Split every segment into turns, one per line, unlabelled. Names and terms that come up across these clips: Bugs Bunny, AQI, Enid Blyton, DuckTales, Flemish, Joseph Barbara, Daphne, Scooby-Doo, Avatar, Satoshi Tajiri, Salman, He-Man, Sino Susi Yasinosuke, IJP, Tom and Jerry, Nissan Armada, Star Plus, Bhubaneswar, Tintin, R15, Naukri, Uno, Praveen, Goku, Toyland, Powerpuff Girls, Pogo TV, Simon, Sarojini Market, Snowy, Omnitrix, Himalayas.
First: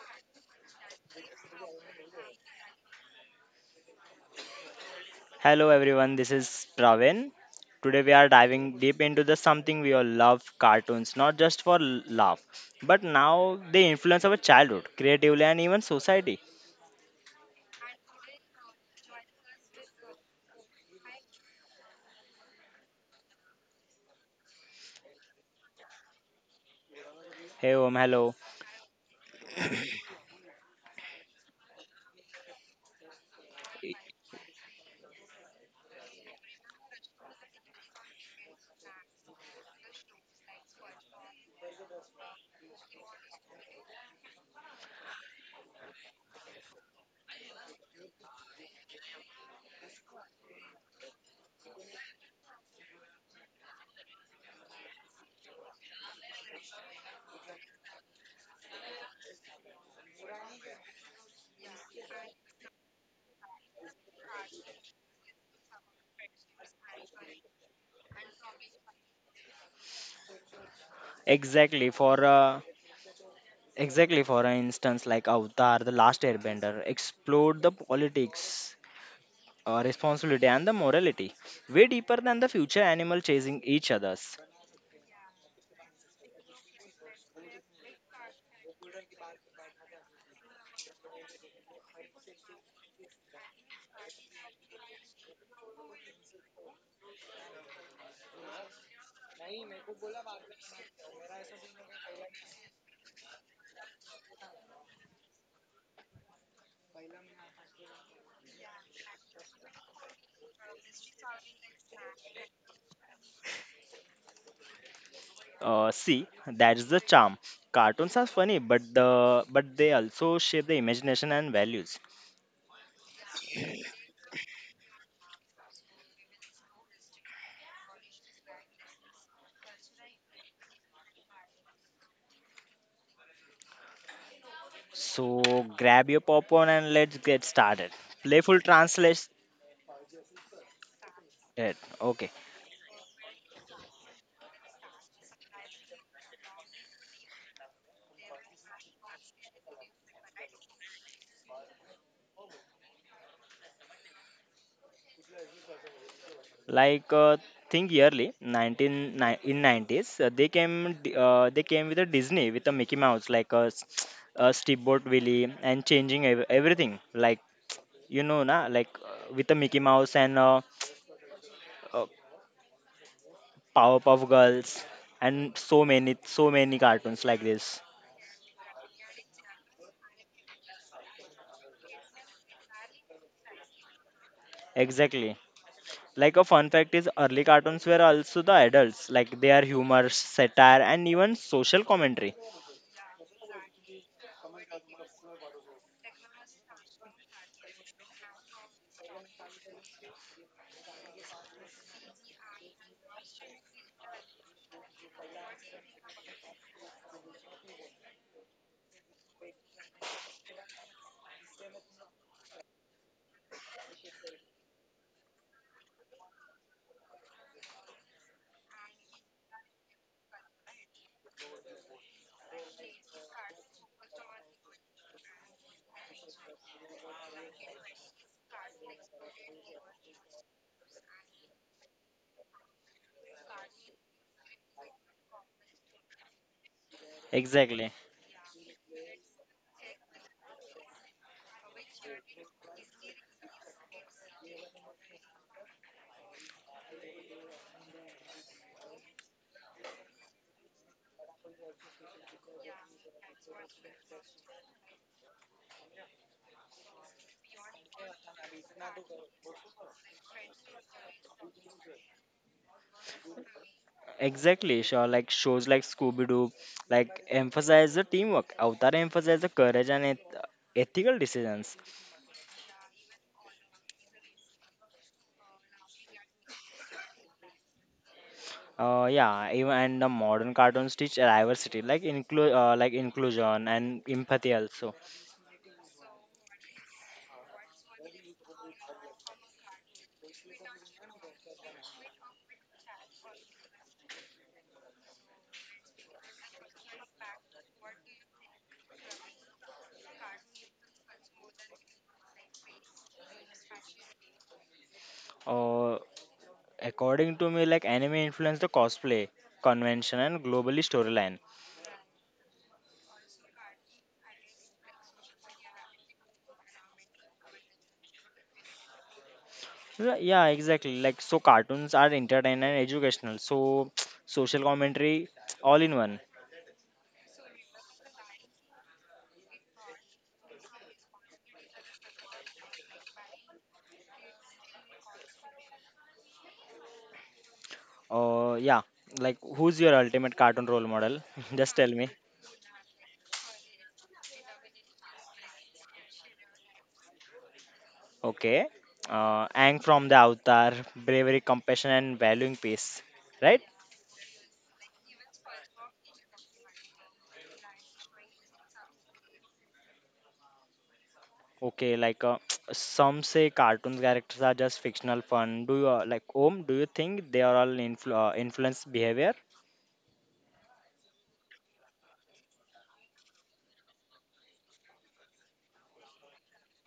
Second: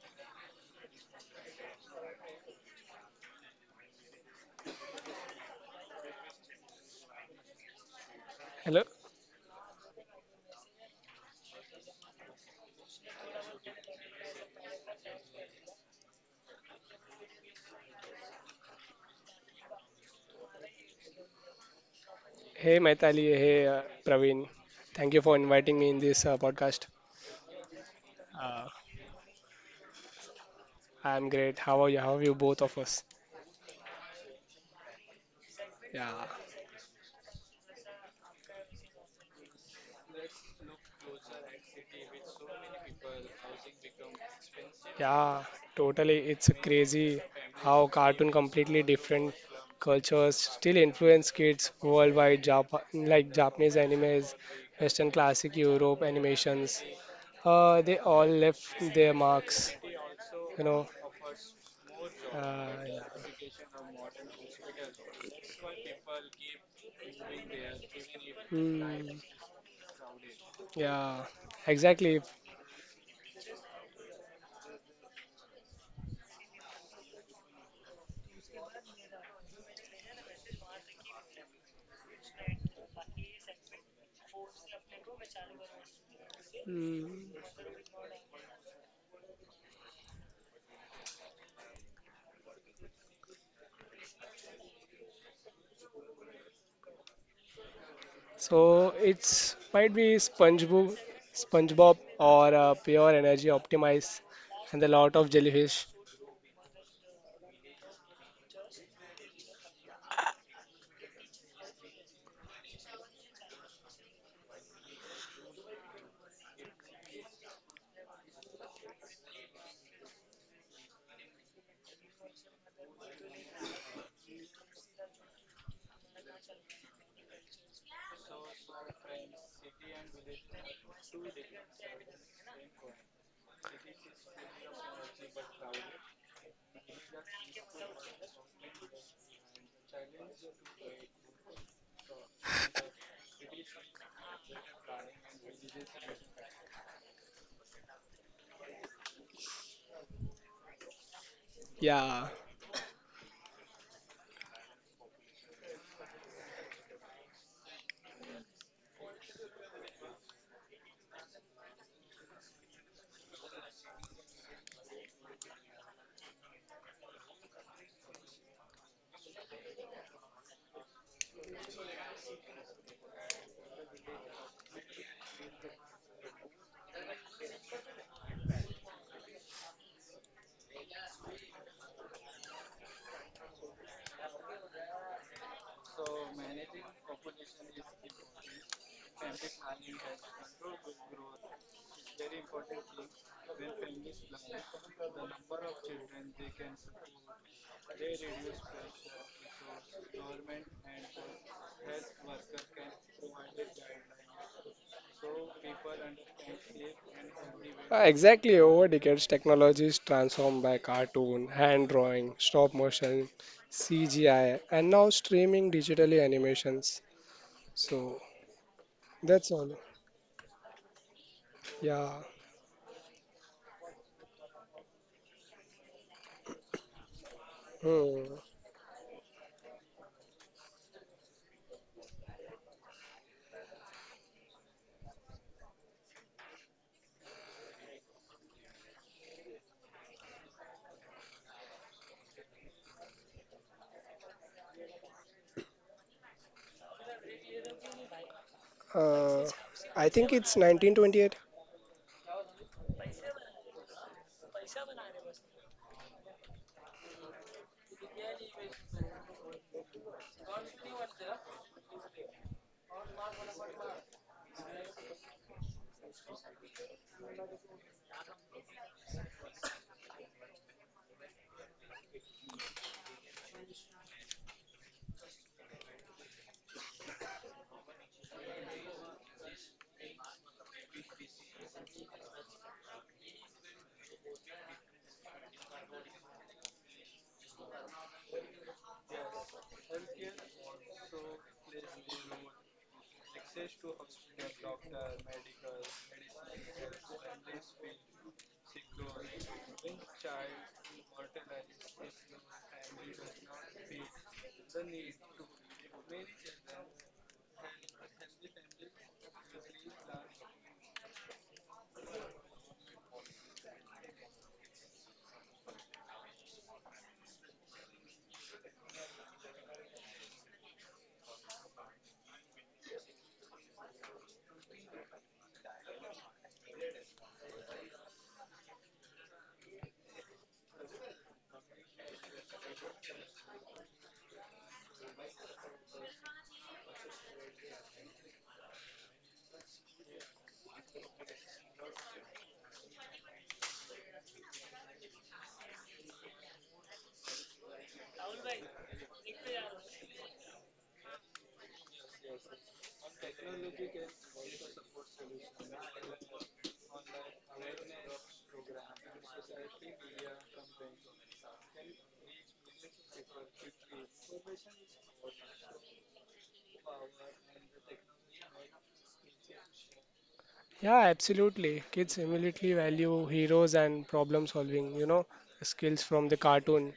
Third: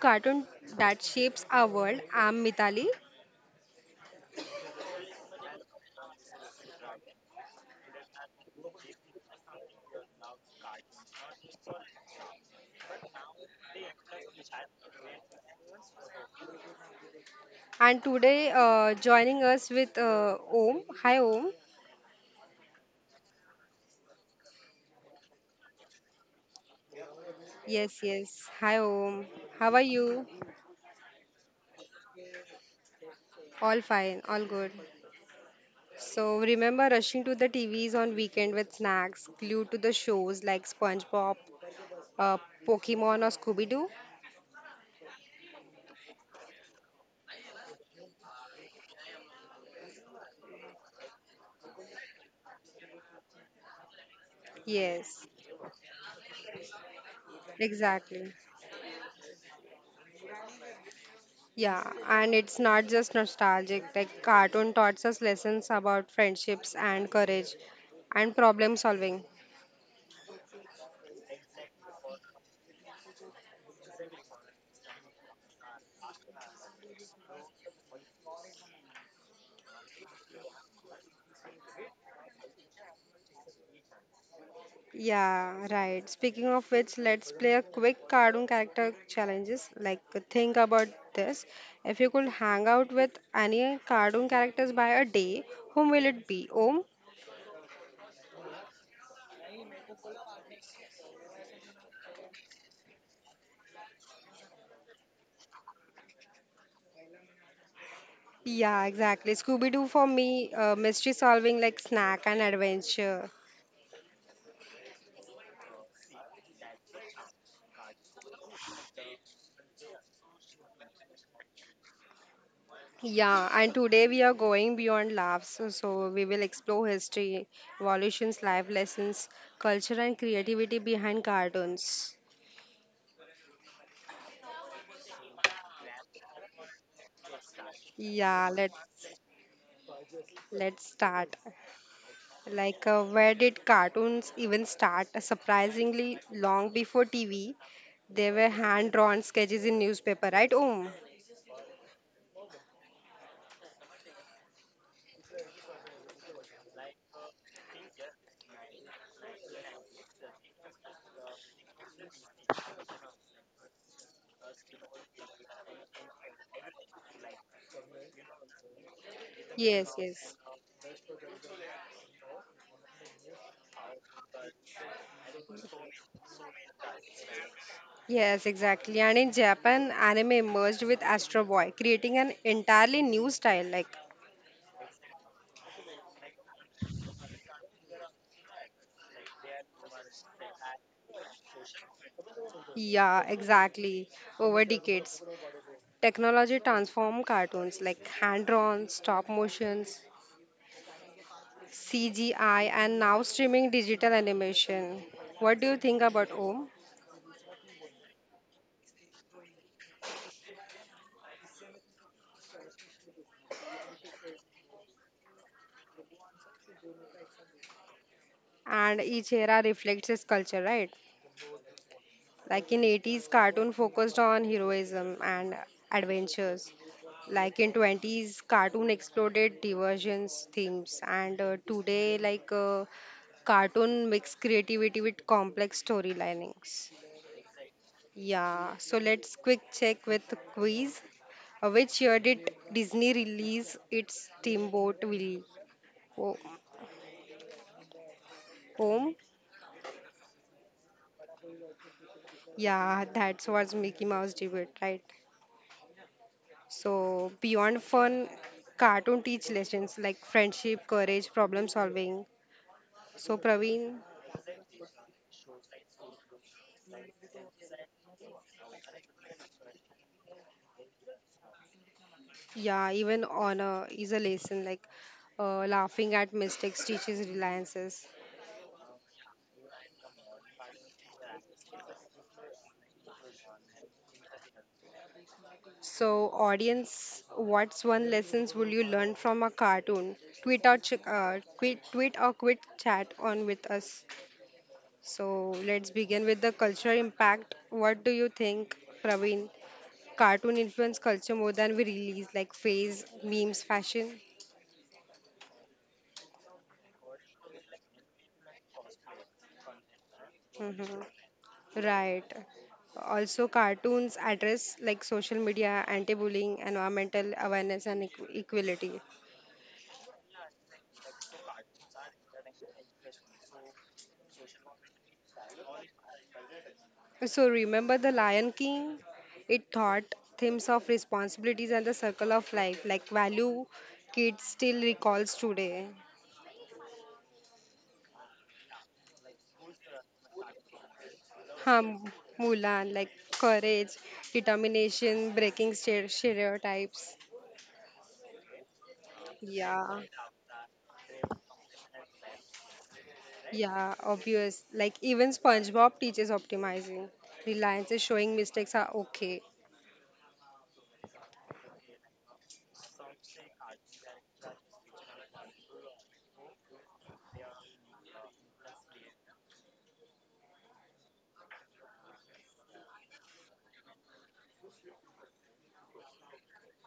Cartoon That Shapes Our World. I'm Mitali,
Hello everyone, this is Pravin. Today we are diving
Hello.
deep into the something we all love, cartoons, not just for laugh, but now they influence our childhood, creatively and even society.
and today joining us with Om. Hi Om.
Hey, Maitali. Hey, Praveen. Thank you for inviting me in this podcast.
Hey Om,
Yes,
hello.
yes.
Uh,
Hi Om. How are you?
I'm great. How are you? How are you both of us?
All fine, all good.
Yeah.
So remember rushing to the TVs on weekend with snacks, glued to the shows like SpongeBob, uh, Pokemon, or Scooby Doo?
Yeah. Totally. It's crazy how cartoon completely different cultures still influence kids worldwide. Like Japanese animes, Western
Yes,
classic Europe animations. They all
exactly.
left their marks. You know.
Yeah, and it's
Uh,
not just nostalgic. Like cartoon taught us lessons about friendships
yeah.
and courage and problem
Hmm.
solving.
Yeah,
Exactly
exactly.
for uh, exactly for an instance like Avatar, the last airbender, explored the politics, responsibility and the morality, way deeper than the future animal chasing each others.
Yeah, right. Speaking of which,
Mm.
let's play a quick cartoon character challenges. Like think about this. If you could hang out with any cartoon characters by a day, whom will it be? Om?
So it's might be SpongeBob, SpongeBob or Pure Energy Optimize, and a lot of jellyfish.
Yeah, exactly. Scooby Doo for me, mystery solving like snack and adventure.
See, that's the charm. Cartoons are funny, but they also shape the imagination and values.
Yeah, and today we are going beyond laughs. So we will explore history, evolutions, life lessons, culture, and creativity behind cartoons.
So grab your popcorn and let's get started.
Yeah,
Playful translate.
let's start.
Okay,
Like, where did cartoons even start? Surprisingly, long before TV, there were hand-drawn sketches in newspaper, right? Oh,
Yeah,
like uh, think yearly in 90s they came with a Disney with a Mickey Mouse like a Steamboat Willie and changing everything like you know na like with a Mickey
yes,
Mouse and.
yes.
Uh, uh, Powerpuff Girls, and so many cartoons like this.
Yes, exactly. And in Japan, anime emerged with Astro Boy, creating an entirely new style. Like
Exactly. Like a fun fact is, early cartoons were also the adults. Like they are humor, satire, and even social commentary.
yeah, exactly. Over decades, technology transformed cartoons like hand-drawn, stop motions, CGI, and now streaming digital animation. What do you think about Om?
Exactly. Over decades, technology is transformed by cartoon, hand drawing, stop motion, CGI, and now streaming digitally animations. So
And each
that's
era
all.
reflects its culture, right?
Yeah.
Like in 80s, cartoon focused on heroism and adventures. Like in
Hmm.
20s, cartoon exploded diversions themes, and today, cartoon mix creativity with complex storylinings.
Exactly.
Yeah, so let's quick check with the quiz. Which year did Disney release its Steamboat Willie ho- home?
Uh, I think it's 1928.
Yeah, that was Mickey Mouse debut, right? So beyond fun, cartoon teach lessons like friendship, courage, problem solving. So Praveen,
Exactly. Sure. Like shows like Scooby Doo, like emphasize the teamwork. Avatar emphasize the courage and ethical decisions.
yeah, even honor is a lesson like laughing at mistakes teaches reliances.
Yeah. Even and the modern cartoons teach diversity, like inclusion and empathy also.
So, audience, what's one lessons will you learn from a cartoon? Tweet or tweet or quick chat on with us. So, let's begin with the cultural impact. What do you think, Praveen? Cartoon influence culture more than we release, like phase, memes, fashion.
Uh, according to me, like anime influenced the cosplay convention and globally
hmm
storyline.
Right. Also, cartoons address like social media, anti-bullying, environmental awareness, and equality.
Yeah, exactly. Like so, cartoons are entertaining and educational. So, social commentary, all in one.
So remember the Lion King? It taught themes of responsibilities and the circle of life, like value kids still recalls today.
Yeah. Like, who's your ultimate cartoon role model? Just tell me.
Hum, Mulan, like courage, determination, breaking stereotypes.
Okay. Ang
Yeah,
from the Avatar, bravery, compassion, and valuing peace. Right?
yeah, obvious. Like even SpongeBob teaches optimizing. Reliance is showing mistakes are okay.
Okay. Some say cartoon characters are just fictional fun. Do you like Om? Do you think they are all influence behavior?
Yeah, absolutely. Kids immediately value heroes and problem solving, you know, skills from the cartoon.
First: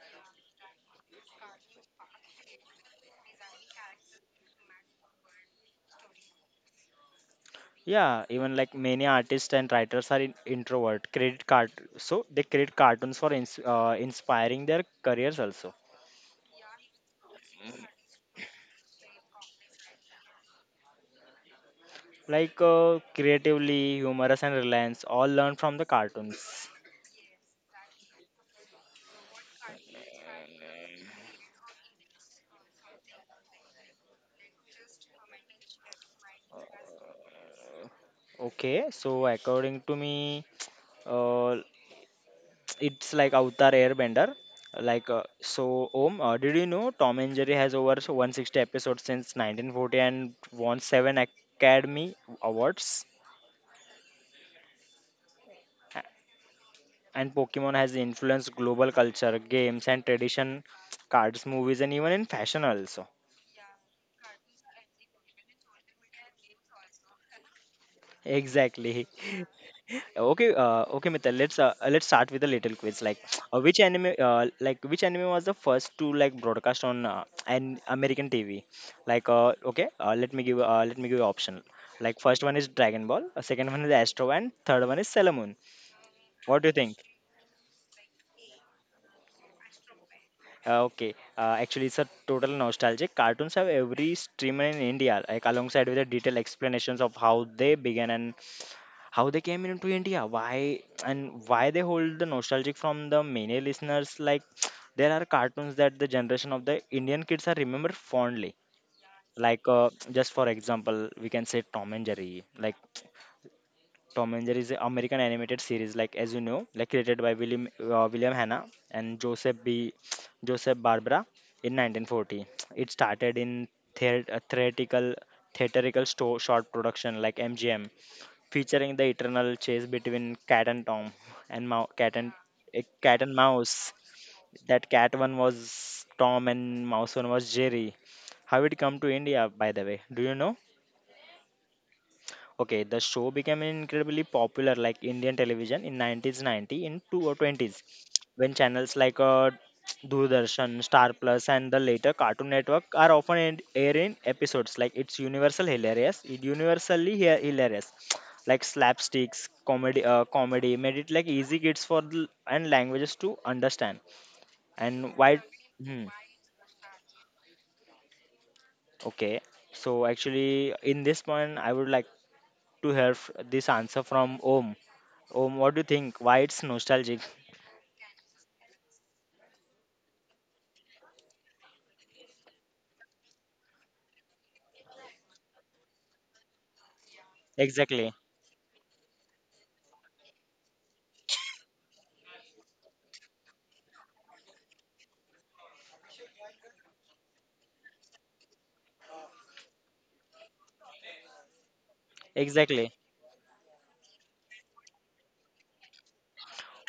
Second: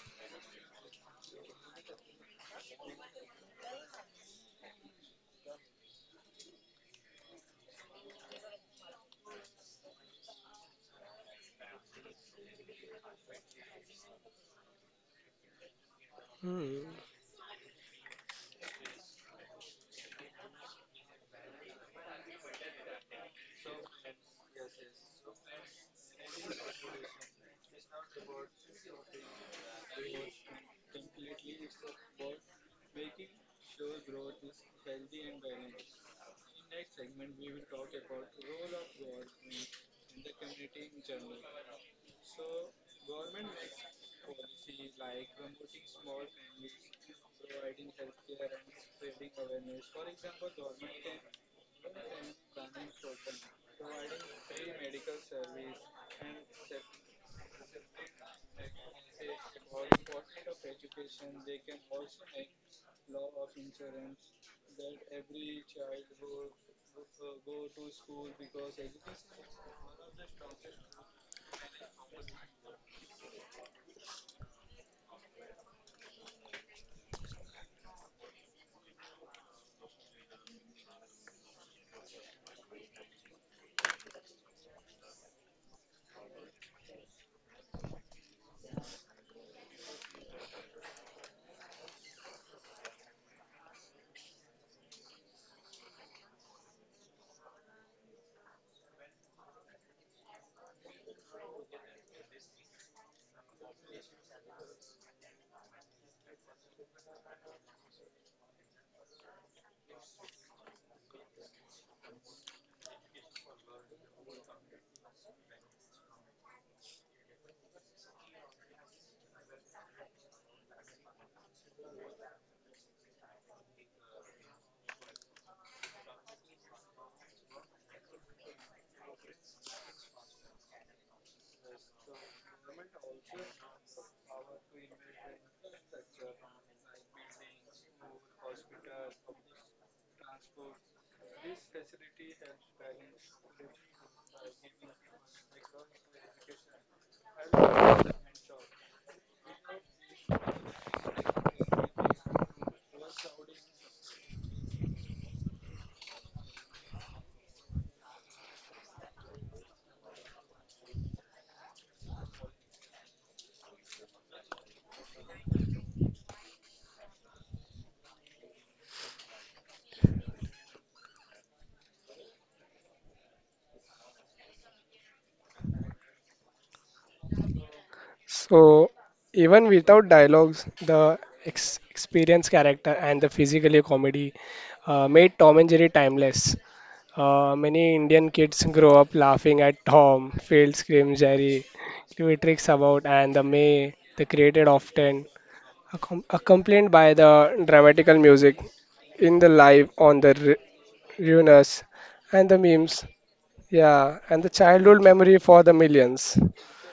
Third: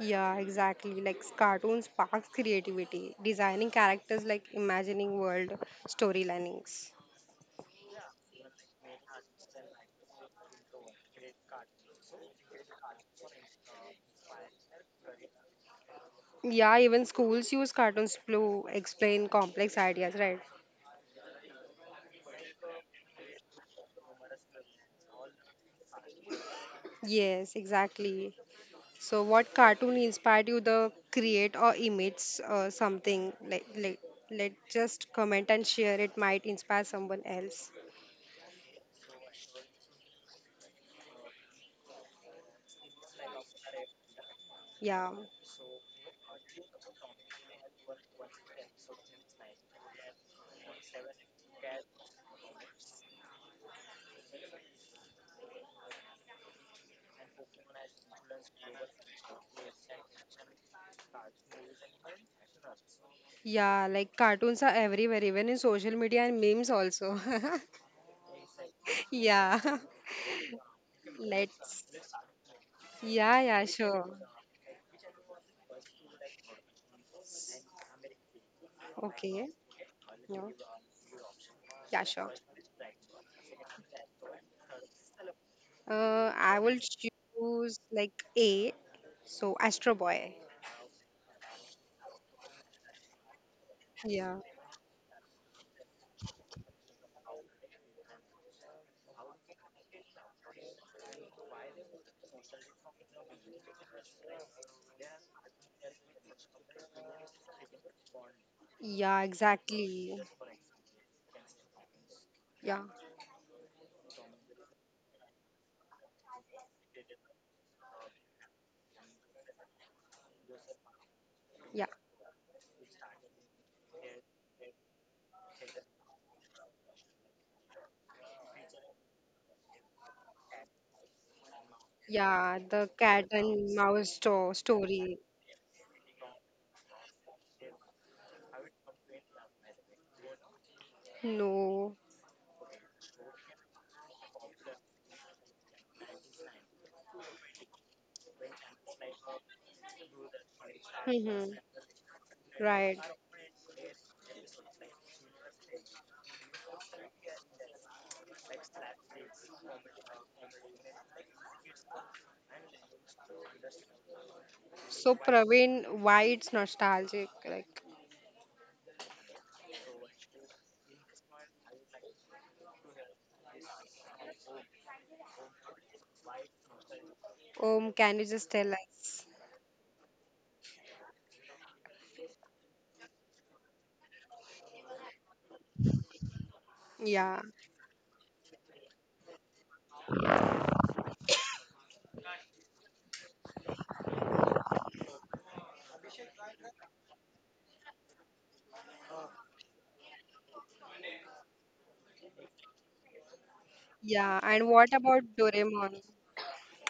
Yeah, exactly. Like cartoons sparks creativity, designing characters like imagining world storylinings.
Yeah, even like many artists and writers are in introvert. Credit card, so they create cartoons for inspiring their careers also.
Yeah,
Hmm.
even schools use cartoons to explain complex ideas, right?
Like creatively, humorous, and reliance all learn from the cartoons.
Yes, exactly. So, what cartoon inspired you to create or image something? Let just comment and share. It might inspire someone else.
Okay, so according to me, uh, it's like Avatar Airbender. Like
Yeah,
so, Om, did you know Tom and Jerry has over 160 episodes since 1940 and won seven Academy Awards? And Pokemon has influenced global culture, games and tradition, cards, movies, and even in fashion also.
yeah. Like cartoons are everywhere, even in social media and memes also.
Exactly.
Yeah.
Okay. Okay, Mithal. Let's uh,
Let's.
let's start with a little quiz. Like,
Yeah, yeah, sure.
Which anime was the first to like broadcast on an American TV? Like,
Okay.
okay. Uh, let me
Yeah,
give. Uh, let me give you option.
yeah,
Like,
sure.
first one is Dragon Ball. Second one is Astro, and third one is Sailor Moon.
I
What do you
will
think?
choose like A, so Astro Boy.
Okay, actually, it's a total nostalgic. Cartoons have every
Yeah.
streamer in India, like alongside with the detailed explanations of how they began and how they came into India, why and why they hold the nostalgic from the many listeners. Like, there are cartoons that the generation of the Indian kids are remember fondly.
Yeah,
Like,
exactly.
just for example, we can say Tom and Jerry. Like,
Yeah,
Tom and Jerry is an American animated series, like as you know, like created by William Hanna and Joseph B. Joseph Barbara in
yeah,
1940. It started in theat uh, theatrical theatrical short production like MGM, featuring the eternal chase between cat and Tom and Mou- cat and
yeah.
a
The
cat
cat
and
and
mouse.
mouse
That cat
story.
one was Tom and mouse one was Jerry. How it come to India, by the way? Do you know?
No.
Okay, the show became incredibly popular like Indian television in 1990 in two 20s when channels like Doordarshan, Star Plus
Mm-hmm.
and the later Cartoon Network
Right.
are often airing episodes like it's universal hilarious, it universally hilarious like slapsticks, comedy made it like easy kids for the, and languages to understand. And
So
why?
Praveen,
Hmm,
why it's nostalgic? Like,
okay, so actually in this point I would like to hear this answer from Om. Om, what do you think? Why it's nostalgic?
can you just tell
So,
us?
even without dialogues, the ex experienced character and the physically comedy made Tom and Jerry timeless.
Yeah,
Many
Exactly,
Indian kids grow up laughing at Tom, failed scream Jerry, clever tricks about, and the May, the created often, accompanied by the dramatical music in the live on the Ruinous and the
exactly.
memes. Yeah, and
yeah.
the
And what
childhood
about
memory for the
Doraemon?
millions.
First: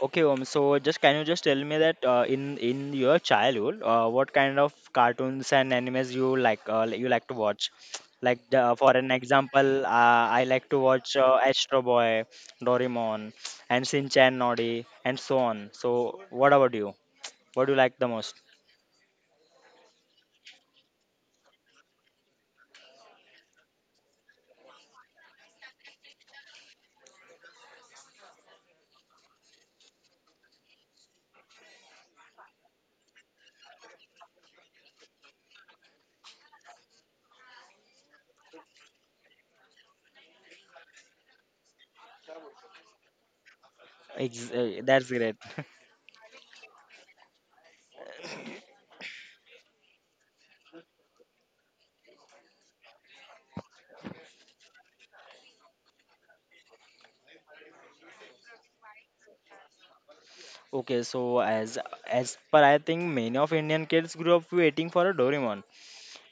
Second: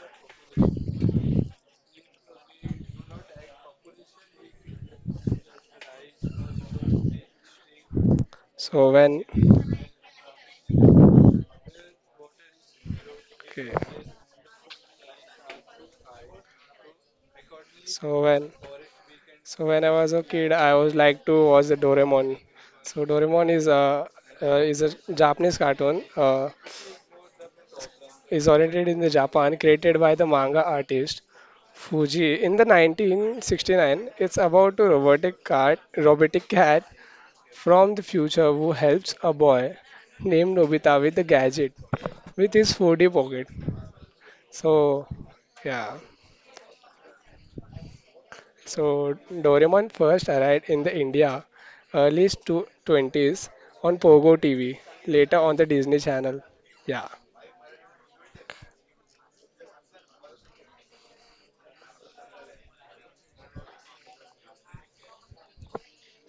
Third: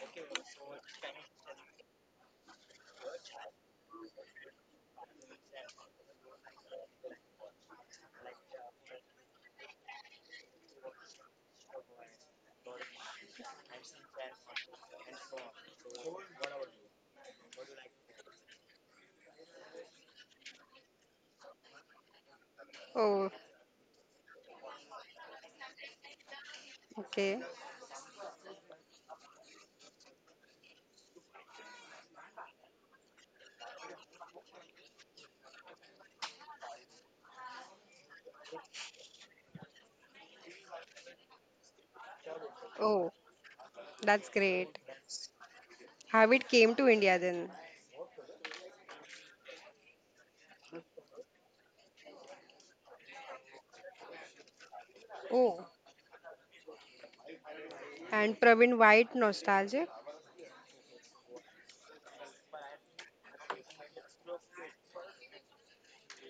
Okay, Om. So, just can you just tell me that in your childhood, what kind of cartoons and animes you like to watch? Like the,
So
for an
when,
example, I like to watch Astro Boy, Doraemon,
okay,
and Shinchan, Noddy, and so on. So, what about you? What do you like the
so
most?
when, so when I was a kid, I was like to watch the Doraemon. So
Oh,
Doraemon is a Japanese cartoon.
okay.
Is oriented in the Japan, created by the manga artist Fuji in the 1969. It's about a robotic cat from the future who helps a boy named Nobita with a gadget with his
Oh,
4D pocket.
that's
Ex-
great.
uh, that's
So,
great.
yeah.
How it came to India then?
So, Doraemon first arrived in the India early 20s on Pogo TV, later on
Oh.
the Disney Channel. Yeah.
And Praveen White nostalgic.
Okay, so as per I think many of Indian kids grew up waiting for a Doraemon.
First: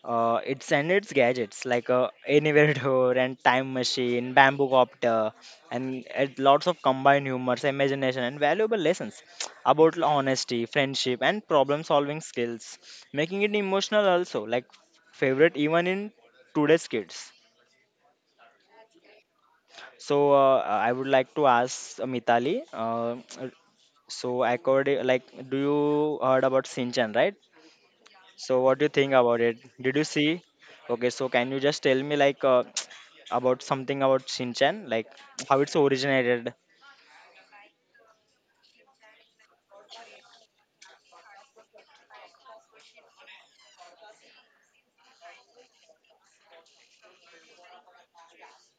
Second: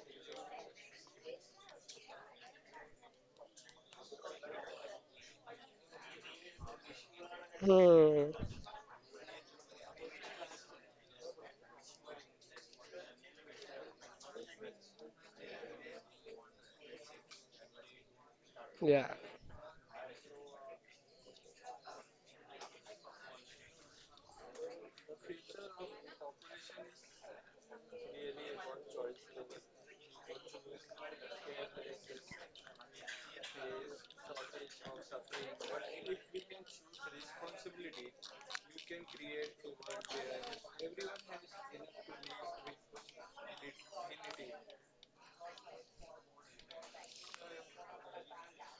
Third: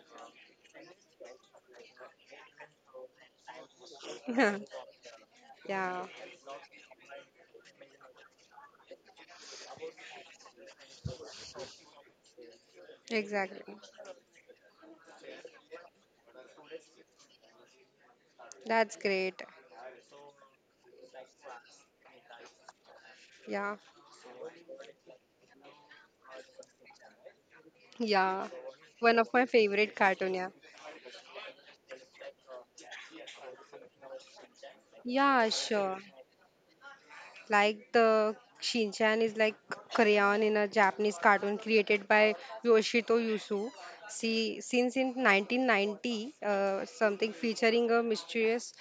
It's and its gadgets like a anywhere door and time machine, bamboo copter,
yeah,
and it, lots of combined humors, imagination,
Hmm.
and valuable lessons about honesty, friendship, and problem solving skills, making it
exactly.
emotional also like favorite even in today's kids.
That's
Yeah.
great.
So I would like to ask Mitali,
Yeah,
so according like do you heard about Sinchan, right?
yeah.
So what do you think
One of
about
my
it?
favorite
Did you
cartoon.
see?
Yeah,
Okay, so can you just tell me like about something about Shinchan, like
yeah,
how it's
sure.
originated?
Like the Shinchan is like crayon in a Japanese cartoon created by Yoshito Yusu. See, since in 1990, something featuring a mysterious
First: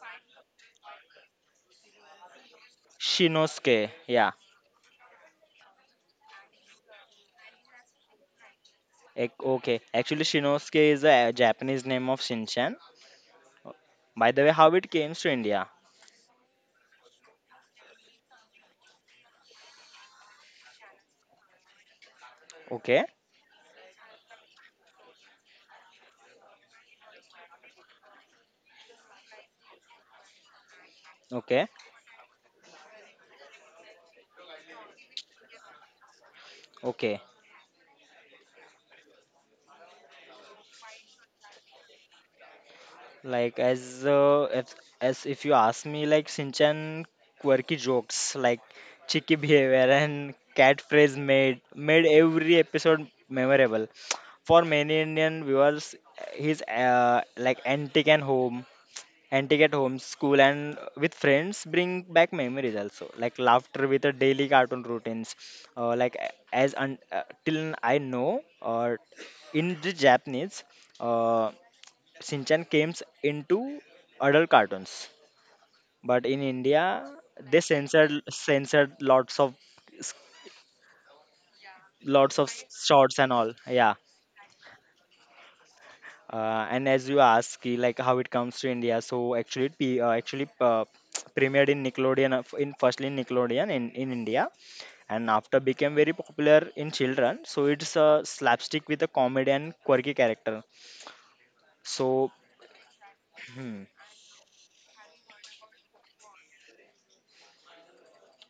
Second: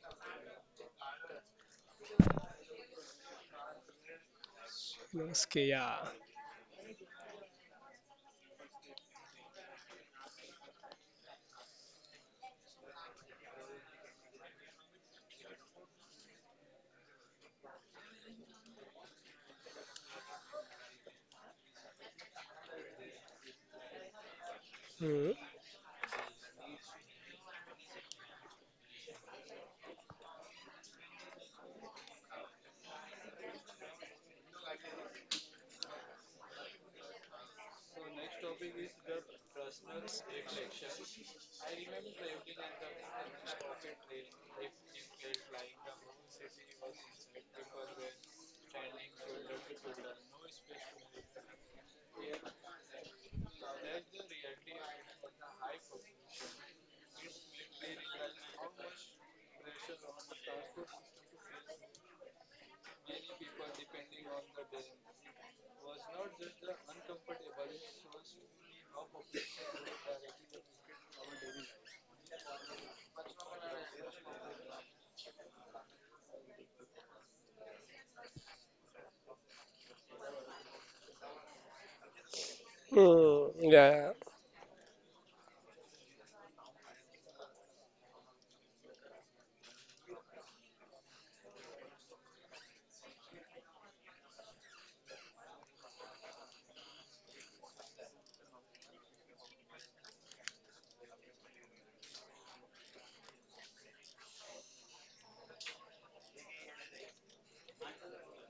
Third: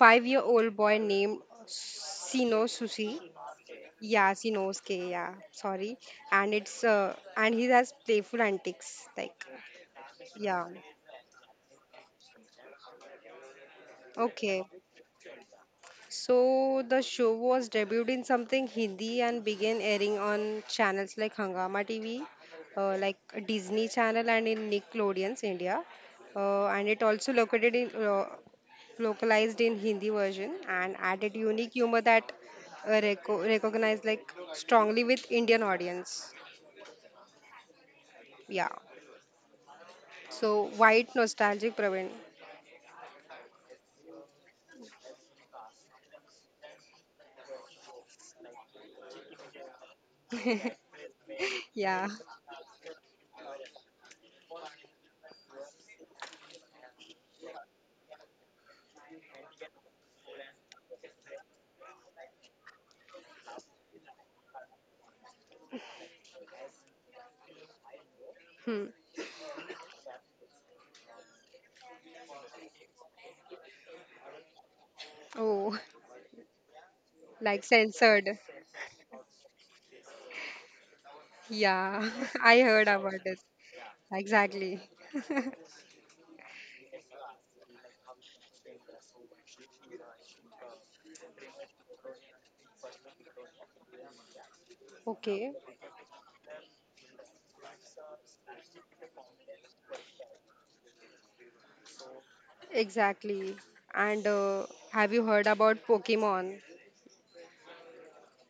five-year-old boy named Sino Susi
Shinosuke, yeah.
Yasinosuke, yeah,
उसके
sorry.
yeah.
And it's and he has playful antics
Ec-
like
Okay, actually
yeah.
Shinosuke is a Japanese name of Shinchan. By the way,
Okay.
how it came to India?
So the show was debuted in something Hindi and began airing on channels like Hangama TV,
Okay,
like Disney Channel and in
Hmm.
Nickelodeon's India. And it also located in localized in Hindi version and added
okay,
unique humor that recognized like strongly with Indian audience.
okay.
Yeah. So white nostalgic Praveen.
Like as uh, if, as if you ask me, like Shinchan quirky jokes, like cheeky behavior and cat phrase made
Yeah.
every episode memorable. For many Indian viewers, his like antique and home, antique at home, school and with friends bring back memories also. Like laughter with the daily cartoon routines, uh, like till I know,
Hmm.
or in the Japanese. Uh, Shinchan came into adult cartoons,
Oh,
but in India they
like
censored
censored.
censored s-
Yeah,
lots of
I heard about
shorts and
it.
Hmm.
all. Yeah.
Yeah.
Exactly.
And as you ask, ki, like how it comes to India, so actually premiered in Nickelodeon f- in firstly in Nickelodeon in India and
Okay,
after became very popular in children. So it's a slapstick with a comedy and quirky character. So
exactly. And have you heard about Pokemon?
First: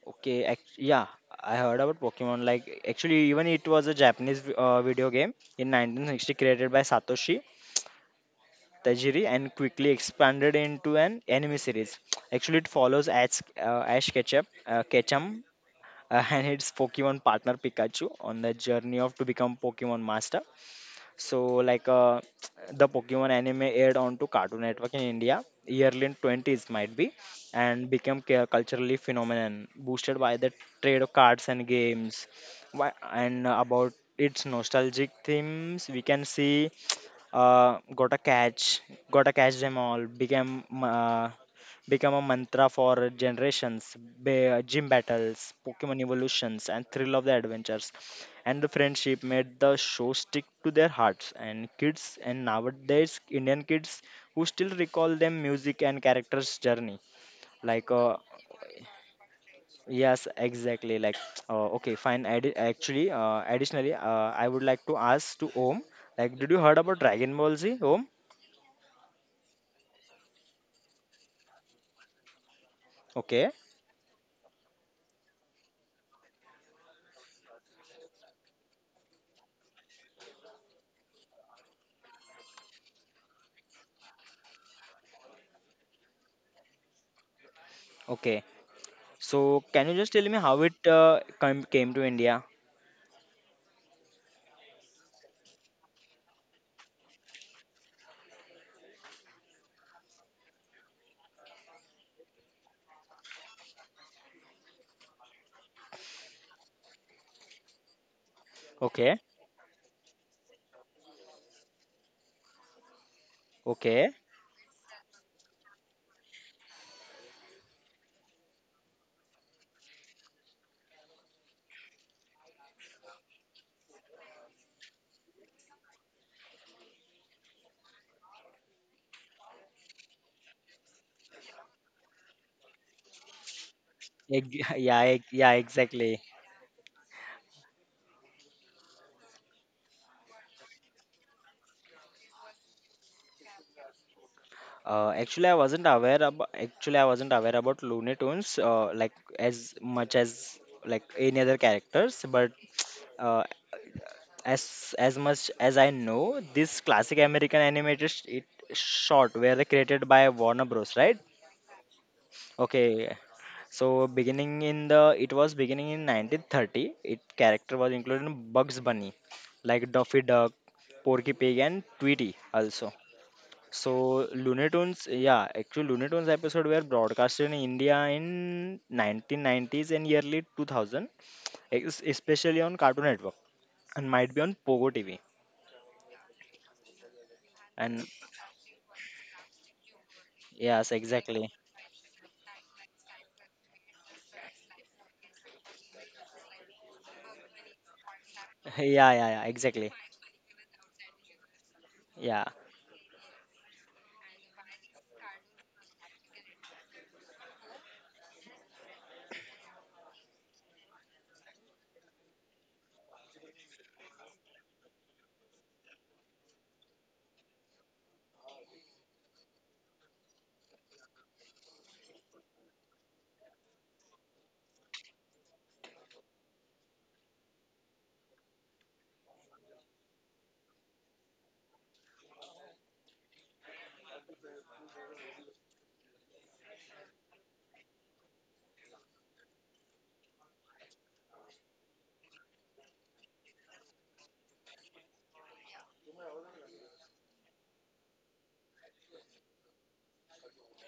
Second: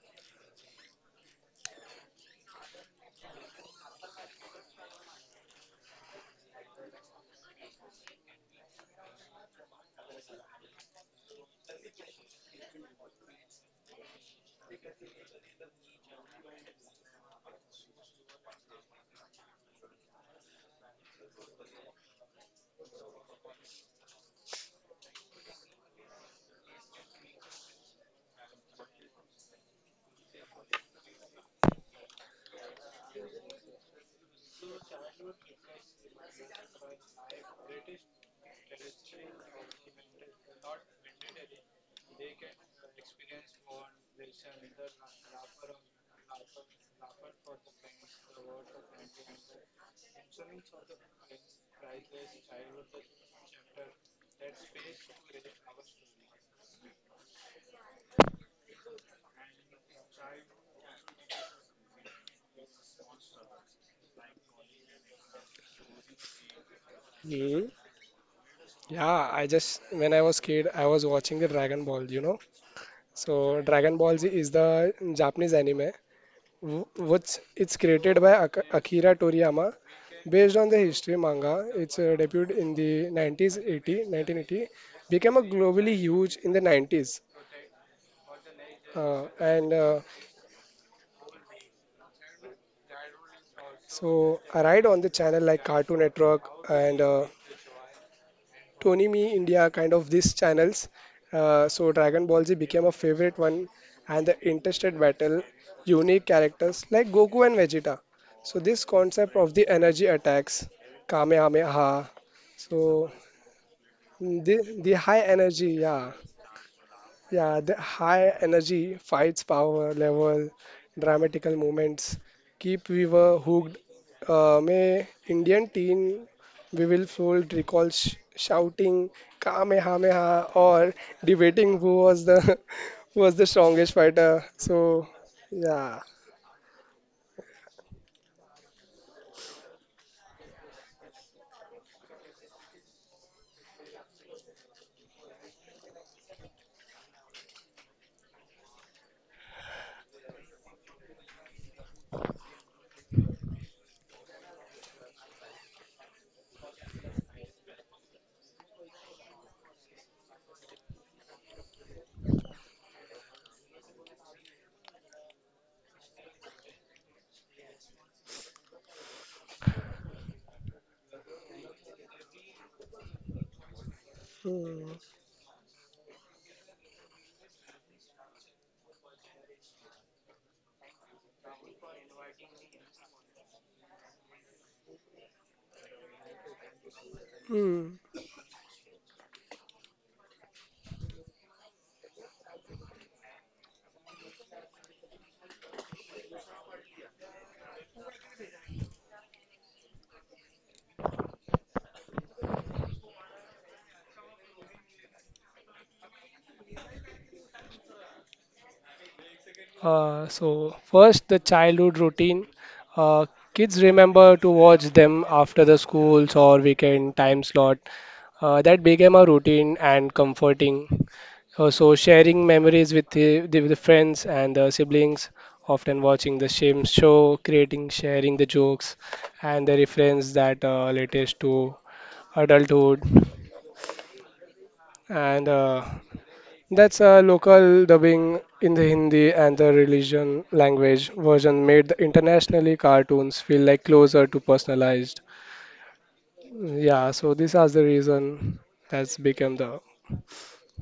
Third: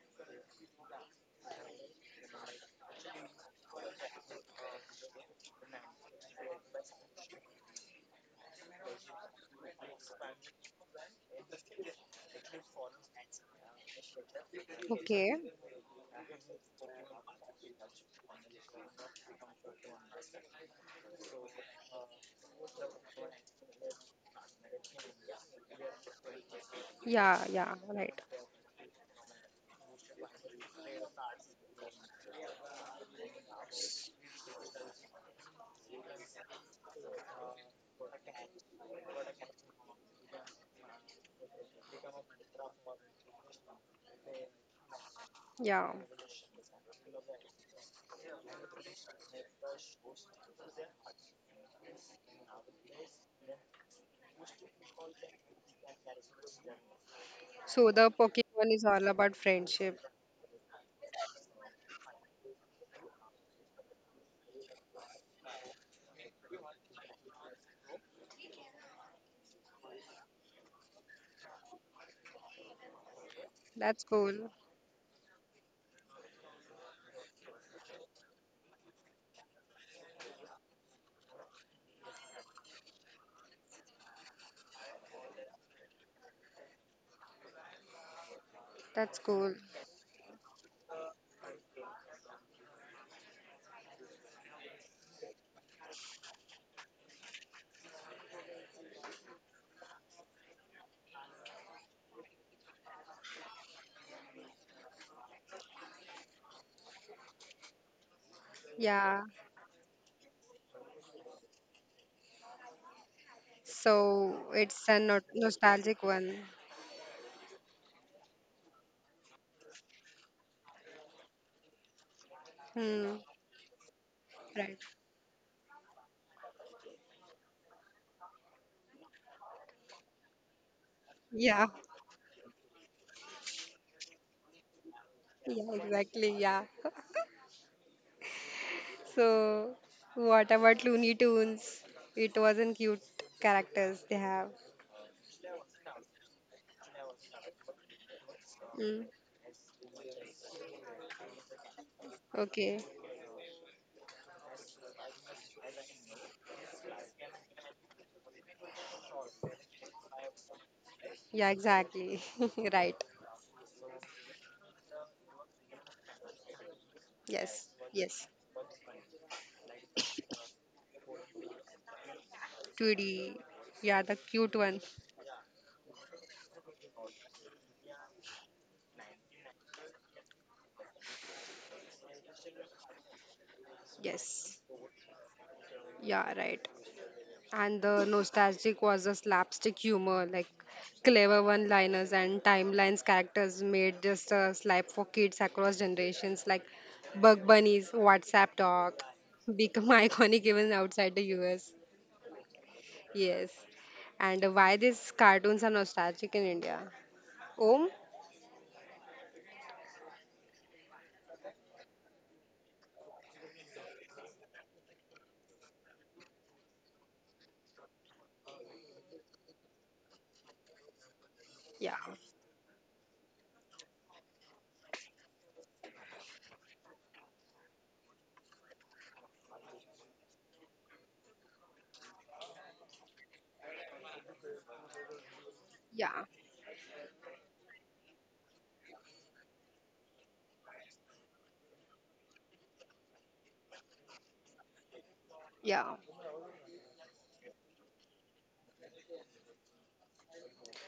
Yeah, I heard about Pokemon. Like, actually, even it was a Japanese video game in 1960 created by Satoshi Tajiri and quickly expanded into an anime series. Actually, it follows Ash
Okay.
Ketchum and its Pokemon partner Pikachu on the journey of to become Pokemon Master. So, like the Pokemon anime aired onto Cartoon Network in India, yearly in 20s might be,
Yeah, yeah,
and
right.
became culturally phenomenon, boosted by the trade of cards and games. And about its nostalgic themes, we can see uh, got a catch, got to catch them all, became become a mantra for generations. Gym battles,
Yeah.
Pokemon evolutions, and thrill of the adventures and the friendship made the show stick to their hearts. And kids, and nowadays Indian kids who still recall them music and characters' journey. Like,
So the Pokemon is all about friendship.
yes, exactly. Like, okay, fine. Additionally, I would like to ask to Om, like, did you heard about Dragon Ball
Hmm.
Z, Om?
Yeah. I just when I was kid, I was watching the Dragon Ball. You know. So
Okay,
Dragon
That's
Ball Z
cool.
is the Japanese anime, wh- which it's created by Akira Toriyama, based on the history manga. Its debut in the 90s, 80, 1980, became a globally huge in the 90s.
okay.
That's cool.
So,
And
can you just tell me how it came to India?
so arrived on the channel like Cartoon Network and Tony Me India, kind of these channels. So Dragon Ball Z became a favorite one, and the interested battle, unique characters like Goku and Vegeta. So this
Okay,
Yeah.
concept of the energy attacks, Kamehameha. So
okay.
mm,
So
the
it's
the
a no
high energy,
nostalgic
yeah,
one.
yeah, the high energy fights power level, dramatical moments keep
Hmm.
viewer hooked.
Right.
May Indian teen we will fold recall shouting Kamehameha or
Yeah.
debating who was the who was the strongest fighter. So
Yeah, ex- yeah,
Yeah,
yeah.
exactly.
exactly. Yeah. So, what about Looney Tunes? It wasn't cute characters they have.
Actually I wasn't aware about Looney Tunes
Mm.
like as much as like any other characters, but
Okay.
uh, as much as I know, this classic American animated sh- it short were created by Warner Bros. Right?
Yeah, exactly. Right.
Okay. So beginning in the it was beginning in 1930. It
Yes.
character was included
Yes.
in Bugs Bunny, like Daffy Duck, Porky Pig, and Tweety also.
2D.
So
Yeah, the cute one.
Hmm.
Lunatoons, yeah, actually Lunatoons episode were broadcasted in India in 1990s and early 2000, especially on Cartoon Network and might be on
Yes.
Pogo TV.
Yeah, right. And
And
the
Hmm.
nostalgic was a slapstick humor, like
yes,
clever
exactly.
one-liners and timelines characters made just a slap for kids across generations, like Bug Bunny's WhatsApp
Yeah,
talk
yeah, yeah,
become
exactly.
iconic even outside the US.
Yeah.
Yes. And why these cartoons are nostalgic in India? Om?
So first, the childhood routine. Uh, kids remember to watch them after the schools or weekend time slot. That became a routine and comforting.
Yeah.
So sharing memories with with the friends and the siblings, often watching the same show, creating, sharing the jokes and the reference that latest to adulthood. And
Yeah.
that's a local dubbing in the Hindi and the religion language version made the internationally cartoons feel like closer to personalized.
Yeah.
Yeah, so these are the reason that's become the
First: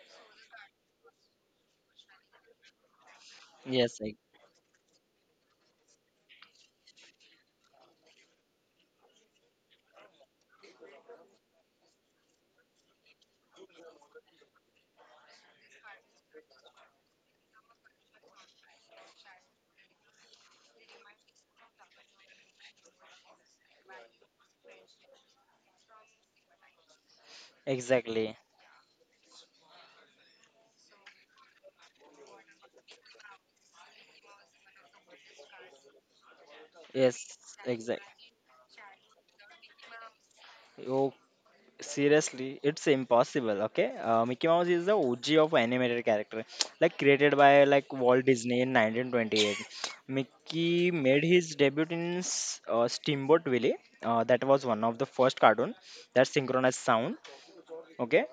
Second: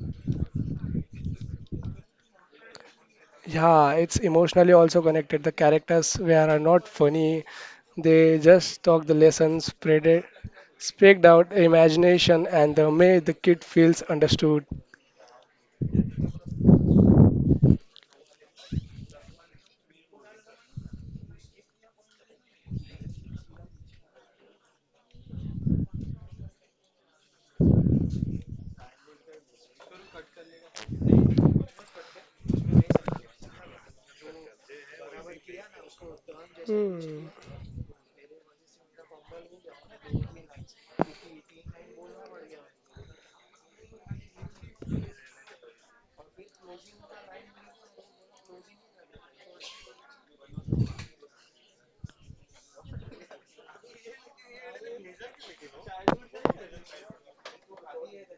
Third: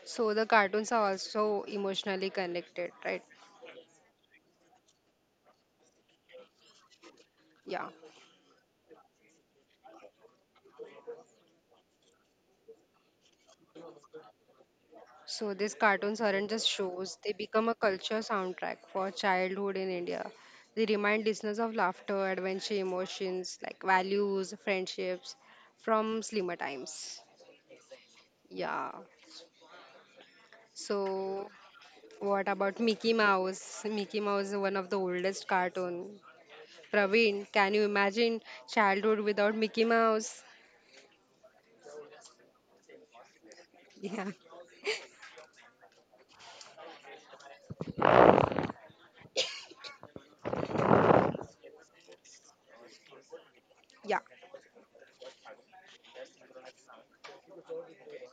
So the cartoons are also emotionally connected, right?
yeah,
Yes, e-
it's emotionally also connected. The characters were are not funny.
Yeah.
They just talk the lessons, spread it, spread out imagination and the way the kid feels understood.
So these cartoons aren't just shows, they become a culture soundtrack for childhood in India. They remind listeners of laughter, adventure, emotions like values, friendships from slimmer times.
exactly.
Yeah. So what about Mickey Mouse? Mickey Mouse is one of the oldest cartoon.
Hmm.
Yes,
Praveen, can you
exactly.
imagine childhood without Mickey Mouse?
Seriously, it's impossible. Okay,
Yeah.
Mickey Mouse is the OG of animated character, like created by like Walt Disney in 1928. Mickey made his debut in Steamboat Willie.
Yeah.
That was one of the first cartoon that synchronized sound. Okay,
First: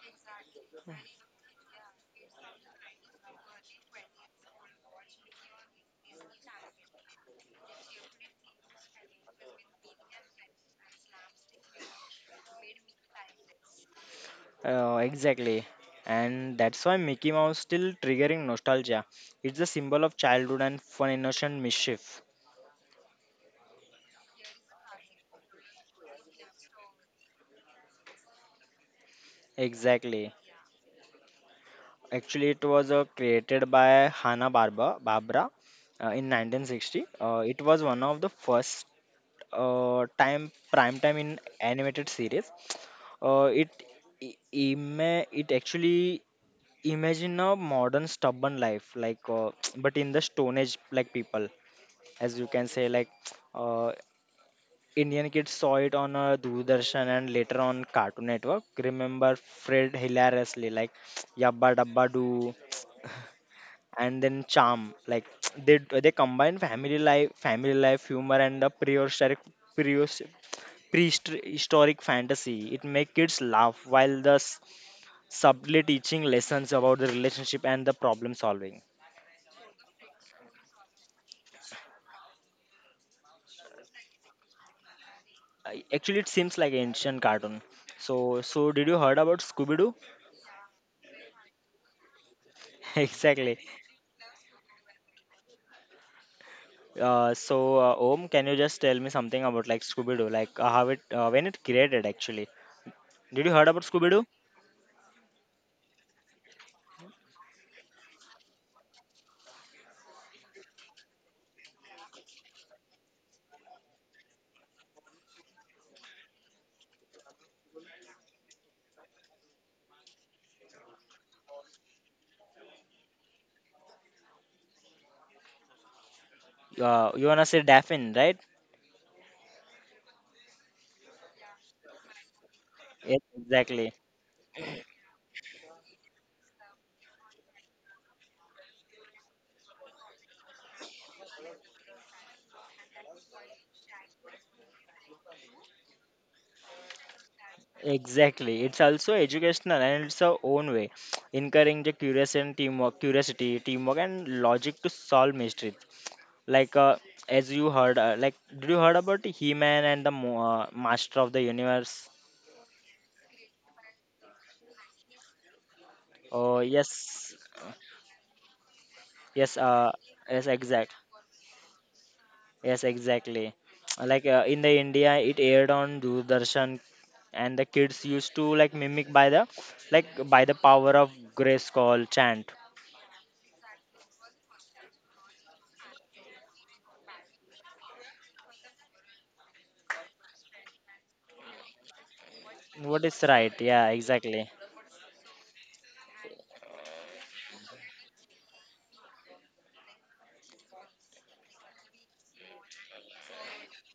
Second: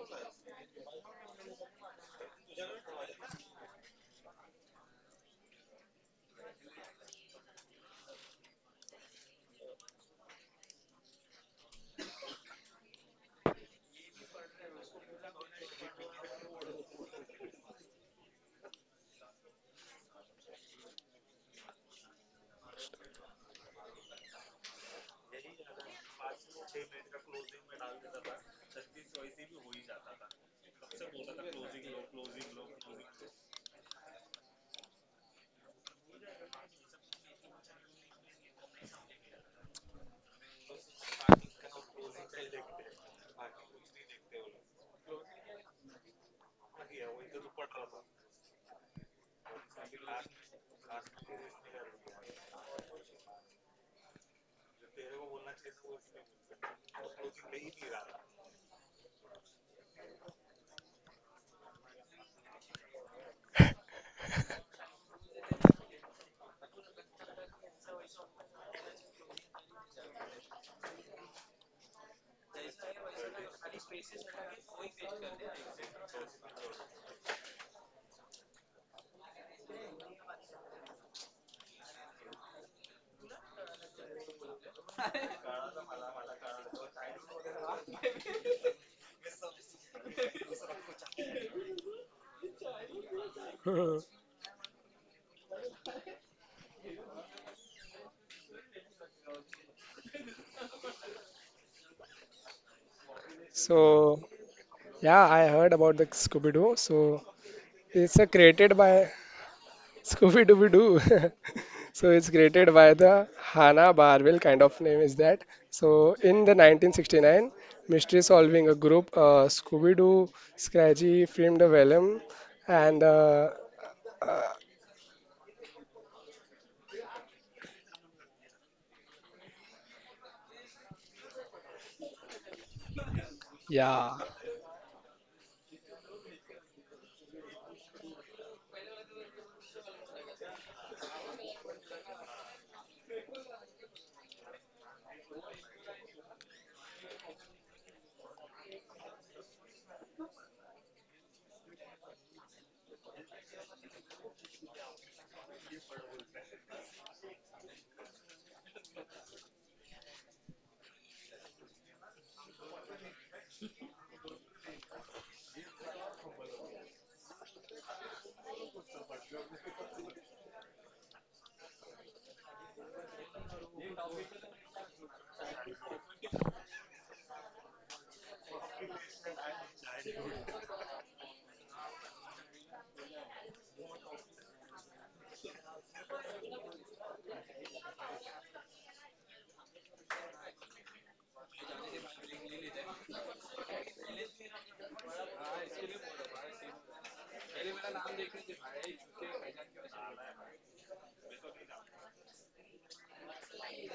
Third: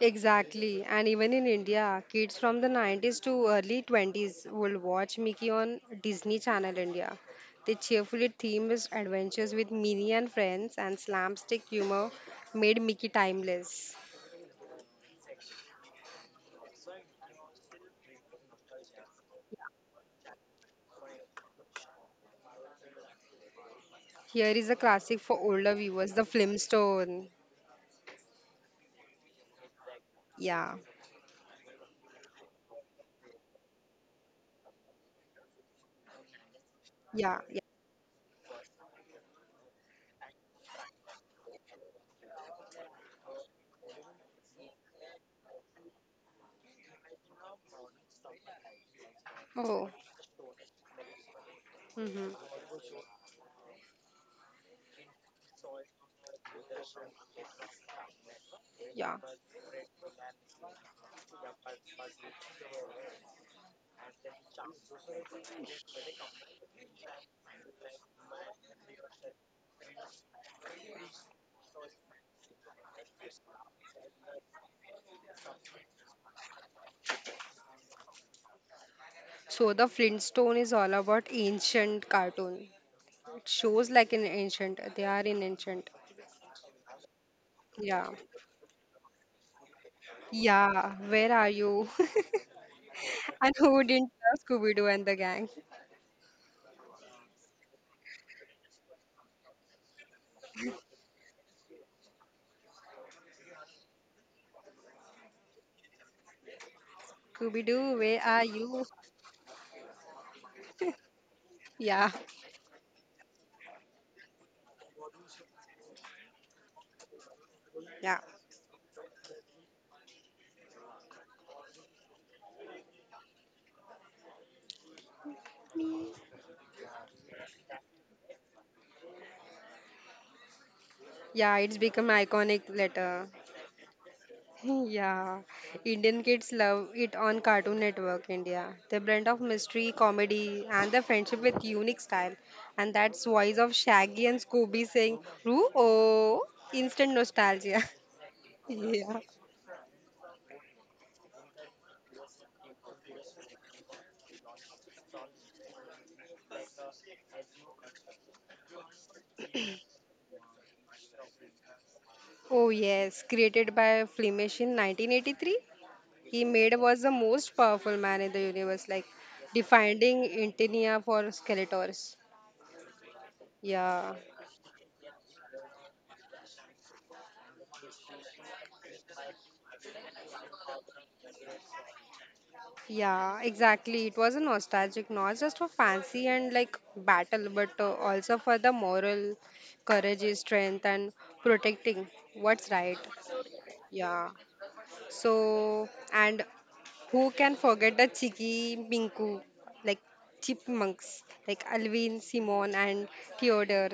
Exactly. And even in India, kids from the 90s to early 20s will watch Mickey on Disney Channel India. The cheerfully themed his adventures with Minnie and friends and slapstick humor made Mickey timeless.
exactly, and that's why Mickey Mouse still triggering nostalgia. It's a symbol of childhood and fun, innocent mischief.
Here is a classic for older viewers, The Flintstone.
Exactly.
Yeah,
Actually, it was created by Hanna Barba Barbera in 1960.
yeah,
Uh,
yeah.
it was one of the first time prime time in animated series. Uh, it it actually imagine a modern stubborn life like
Oh,
but in the stone age like people as you
mm-hmm.
can say like uh, Indian kids saw it on Doordarshan and later on Cartoon Network.
Yeah.
Remember Fred hilariously like Yabba Dabba Doo. And then charm like they combine family life humor and the prehistoric prehistoric fantasy. It makes kids laugh while subtly teaching lessons about the relationship and the problem solving.
So the Flintstone is all about ancient cartoon. It shows like an ancient. They are in ancient.
Actually it seems like ancient cartoon.
Yeah.
So did you heard about Scooby-Doo?
Yeah, where are you? And
Exactly.
who didn't love Scooby-Doo and the gang?
Om, can you just tell me something about like Scooby-Doo, like how it when it created actually? Did you heard about
So
Scooby-Doo?
yeah, I heard about the Scooby-Doo. So
Scooby-Doo,
it's
where are
created
you?
by Scooby Dooby Doo. So
Yeah,
it's created by the Hannah Barwell kind of name is that. So in the 1969 mystery
yeah,
solving a group Scooby Doo, Scratchy, filmed a vellum and uh,
You wanna say Daphne, right?
yeah, it's become iconic
Yes,
letter.
exactly.
yeah.
Yeah, Indian kids love it on Cartoon Network India. The blend of mystery, comedy, and the friendship with unique style. And that's voice of Shaggy and Scooby saying, Roo-oh, instant nostalgia.
Exactly. It's also
Yeah.
educational and it's our own way, encouraging the curious and teamwork, curiosity, teamwork, and logic to solve mysteries. Like as you heard, like did you heard about He-Man and the Master of the Universe?
Oh yes, created by Flemish in 1983. He
Oh
made was the
yes,
most powerful man in the universe, like
yes,
defining
yes,
Intinia for Skeletors.
yes, exactly.
Yeah,
Like in the India, it aired on Doordarshan, and the kids used to like mimic like by the power of grace call chant.
yeah, exactly. It was a nostalgic, not just for fancy and like battle, but also for the moral courage, strength, and protecting what's right.
What is right? Yeah,
Yeah.
exactly.
So, and who can forget the Chiki Minku, like chipmunks, like Alvin, Simon, and Theodore.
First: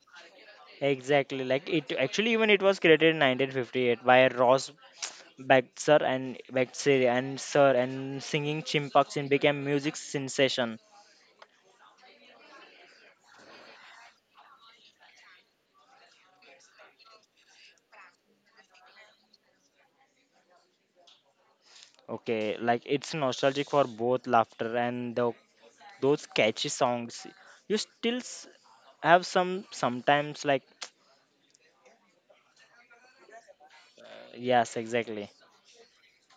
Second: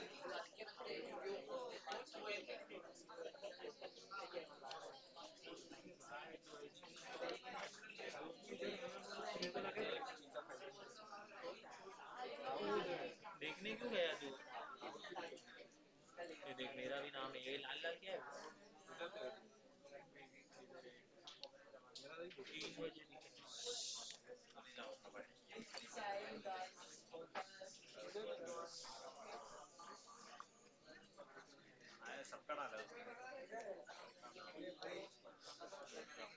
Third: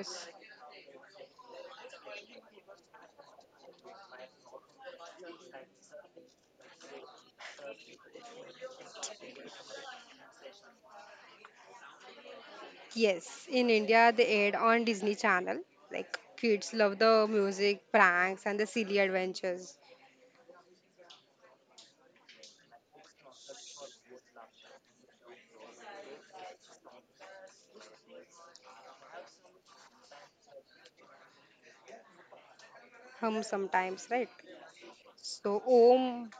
Exactly. Like it actually even it was created in 1958 by Ross Baxter and Sir and singing Chimpanzee became music sensation.
Yes, in India they aired on Disney Channel. Like kids love the music, pranks, and the silly adventures.
Okay, like it's nostalgic for both laughter and those catchy songs. You still have sometimes like
Hum sometimes, right?
yes, exactly.
So Om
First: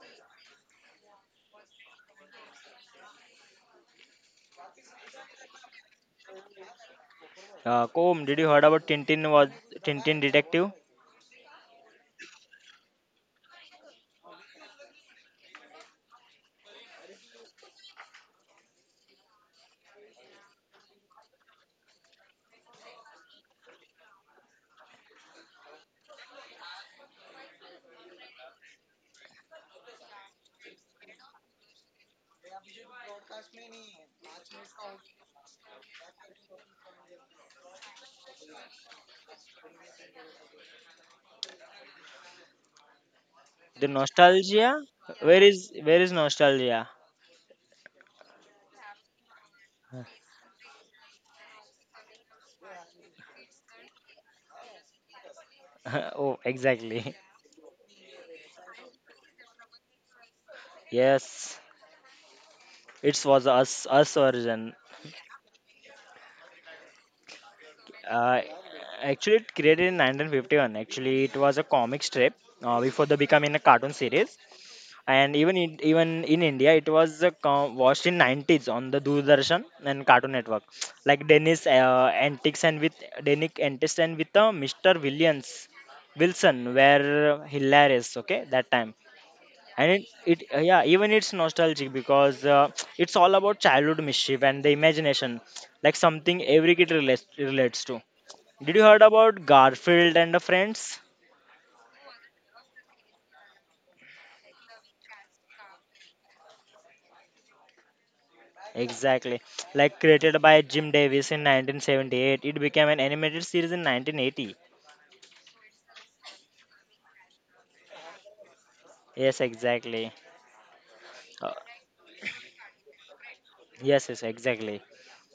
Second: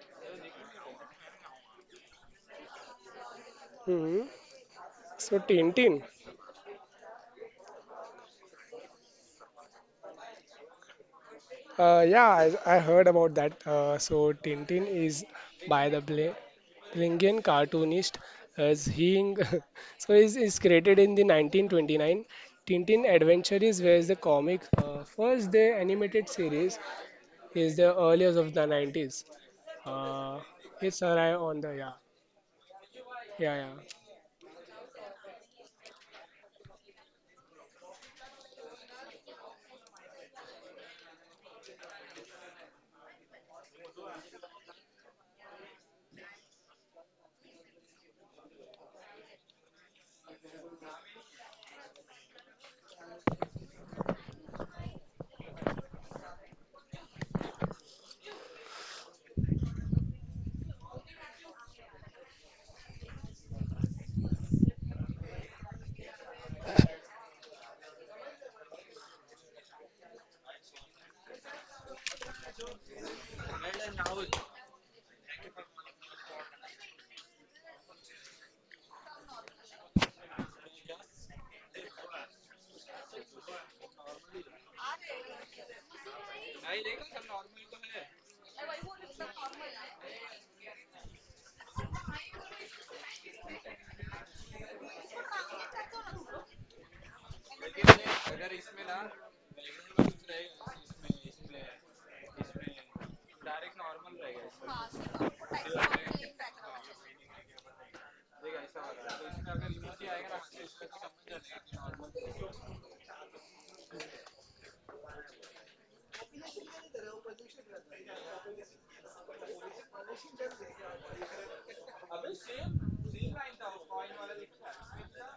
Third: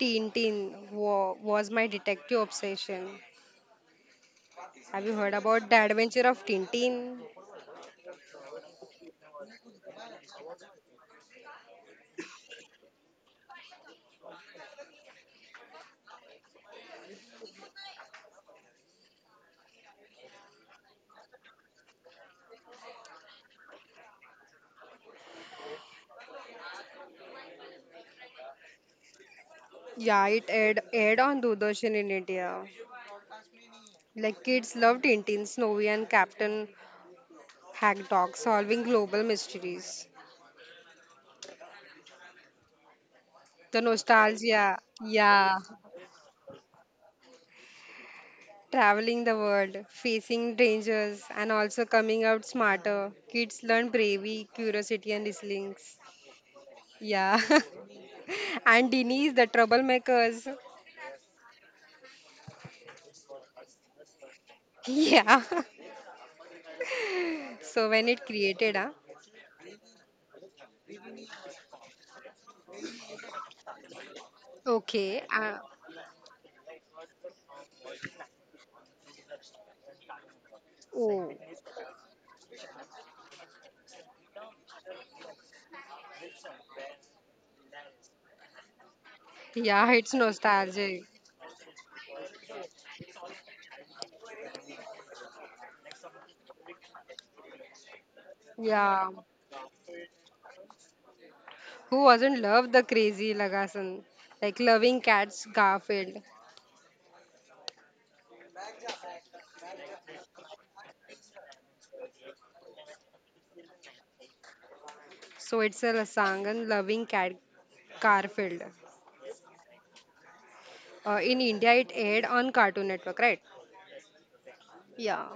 Tintin was my detective obsession.
Hmm.
Have you heard
So
about the
Tintin.
adventure of Tintin?
Kom, did you heard about Tintin? Was Tintin Detective?
Yeah, I heard about that. So Tintin is by the Belgian cartoonist as he is created in the 1929. Tintin Adventures was the comic first the animated series is the earliest of the 90s.
Yeah,
Uh, it's
aired
arrived
on
on the yeah
Doordarshan in India.
yeah yeah.
Like kids love Tintin, Snowy, and Captain Hagdog solving global mysteries. The
The
nostalgia,
nostalgia?
yeah.
Where is nostalgia?
Traveling the world, facing dangers, and also coming out smarter. Kids learn bravery, curiosity, and resilience.
Oh, exactly.
Yeah. And Denise, the troublemakers.
Yes, it was us origin.
Yeah. so when it
Uh,
created, ah,
Actually, it created in 1951. Actually, it was a comic strip before the becoming a cartoon series.
okay.
And even in India, it was watched in 90s on the Doordarshan and Cartoon Network, like
Oh,
Dennis Antics and with Mr. Williams Wilson were hilarious. Okay, that time and
yeah,
it,
it's
it yeah
nostalgic.
even it's nostalgic because it's all about childhood mischief and the imagination like something every kid relates to. Did you heard
Yeah.
about Garfield and the friends?
Who wasn't love the crazy Lagasan? Like loving cats Garfield.
Exactly, like created by Jim Davis in 1978. It became an animated series in 1980.
So it's a song and loving cat Garfield.
Yes, exactly.
In
uh,
India, it aired on Cartoon Network, right?
yes, yes, exactly.
Yeah.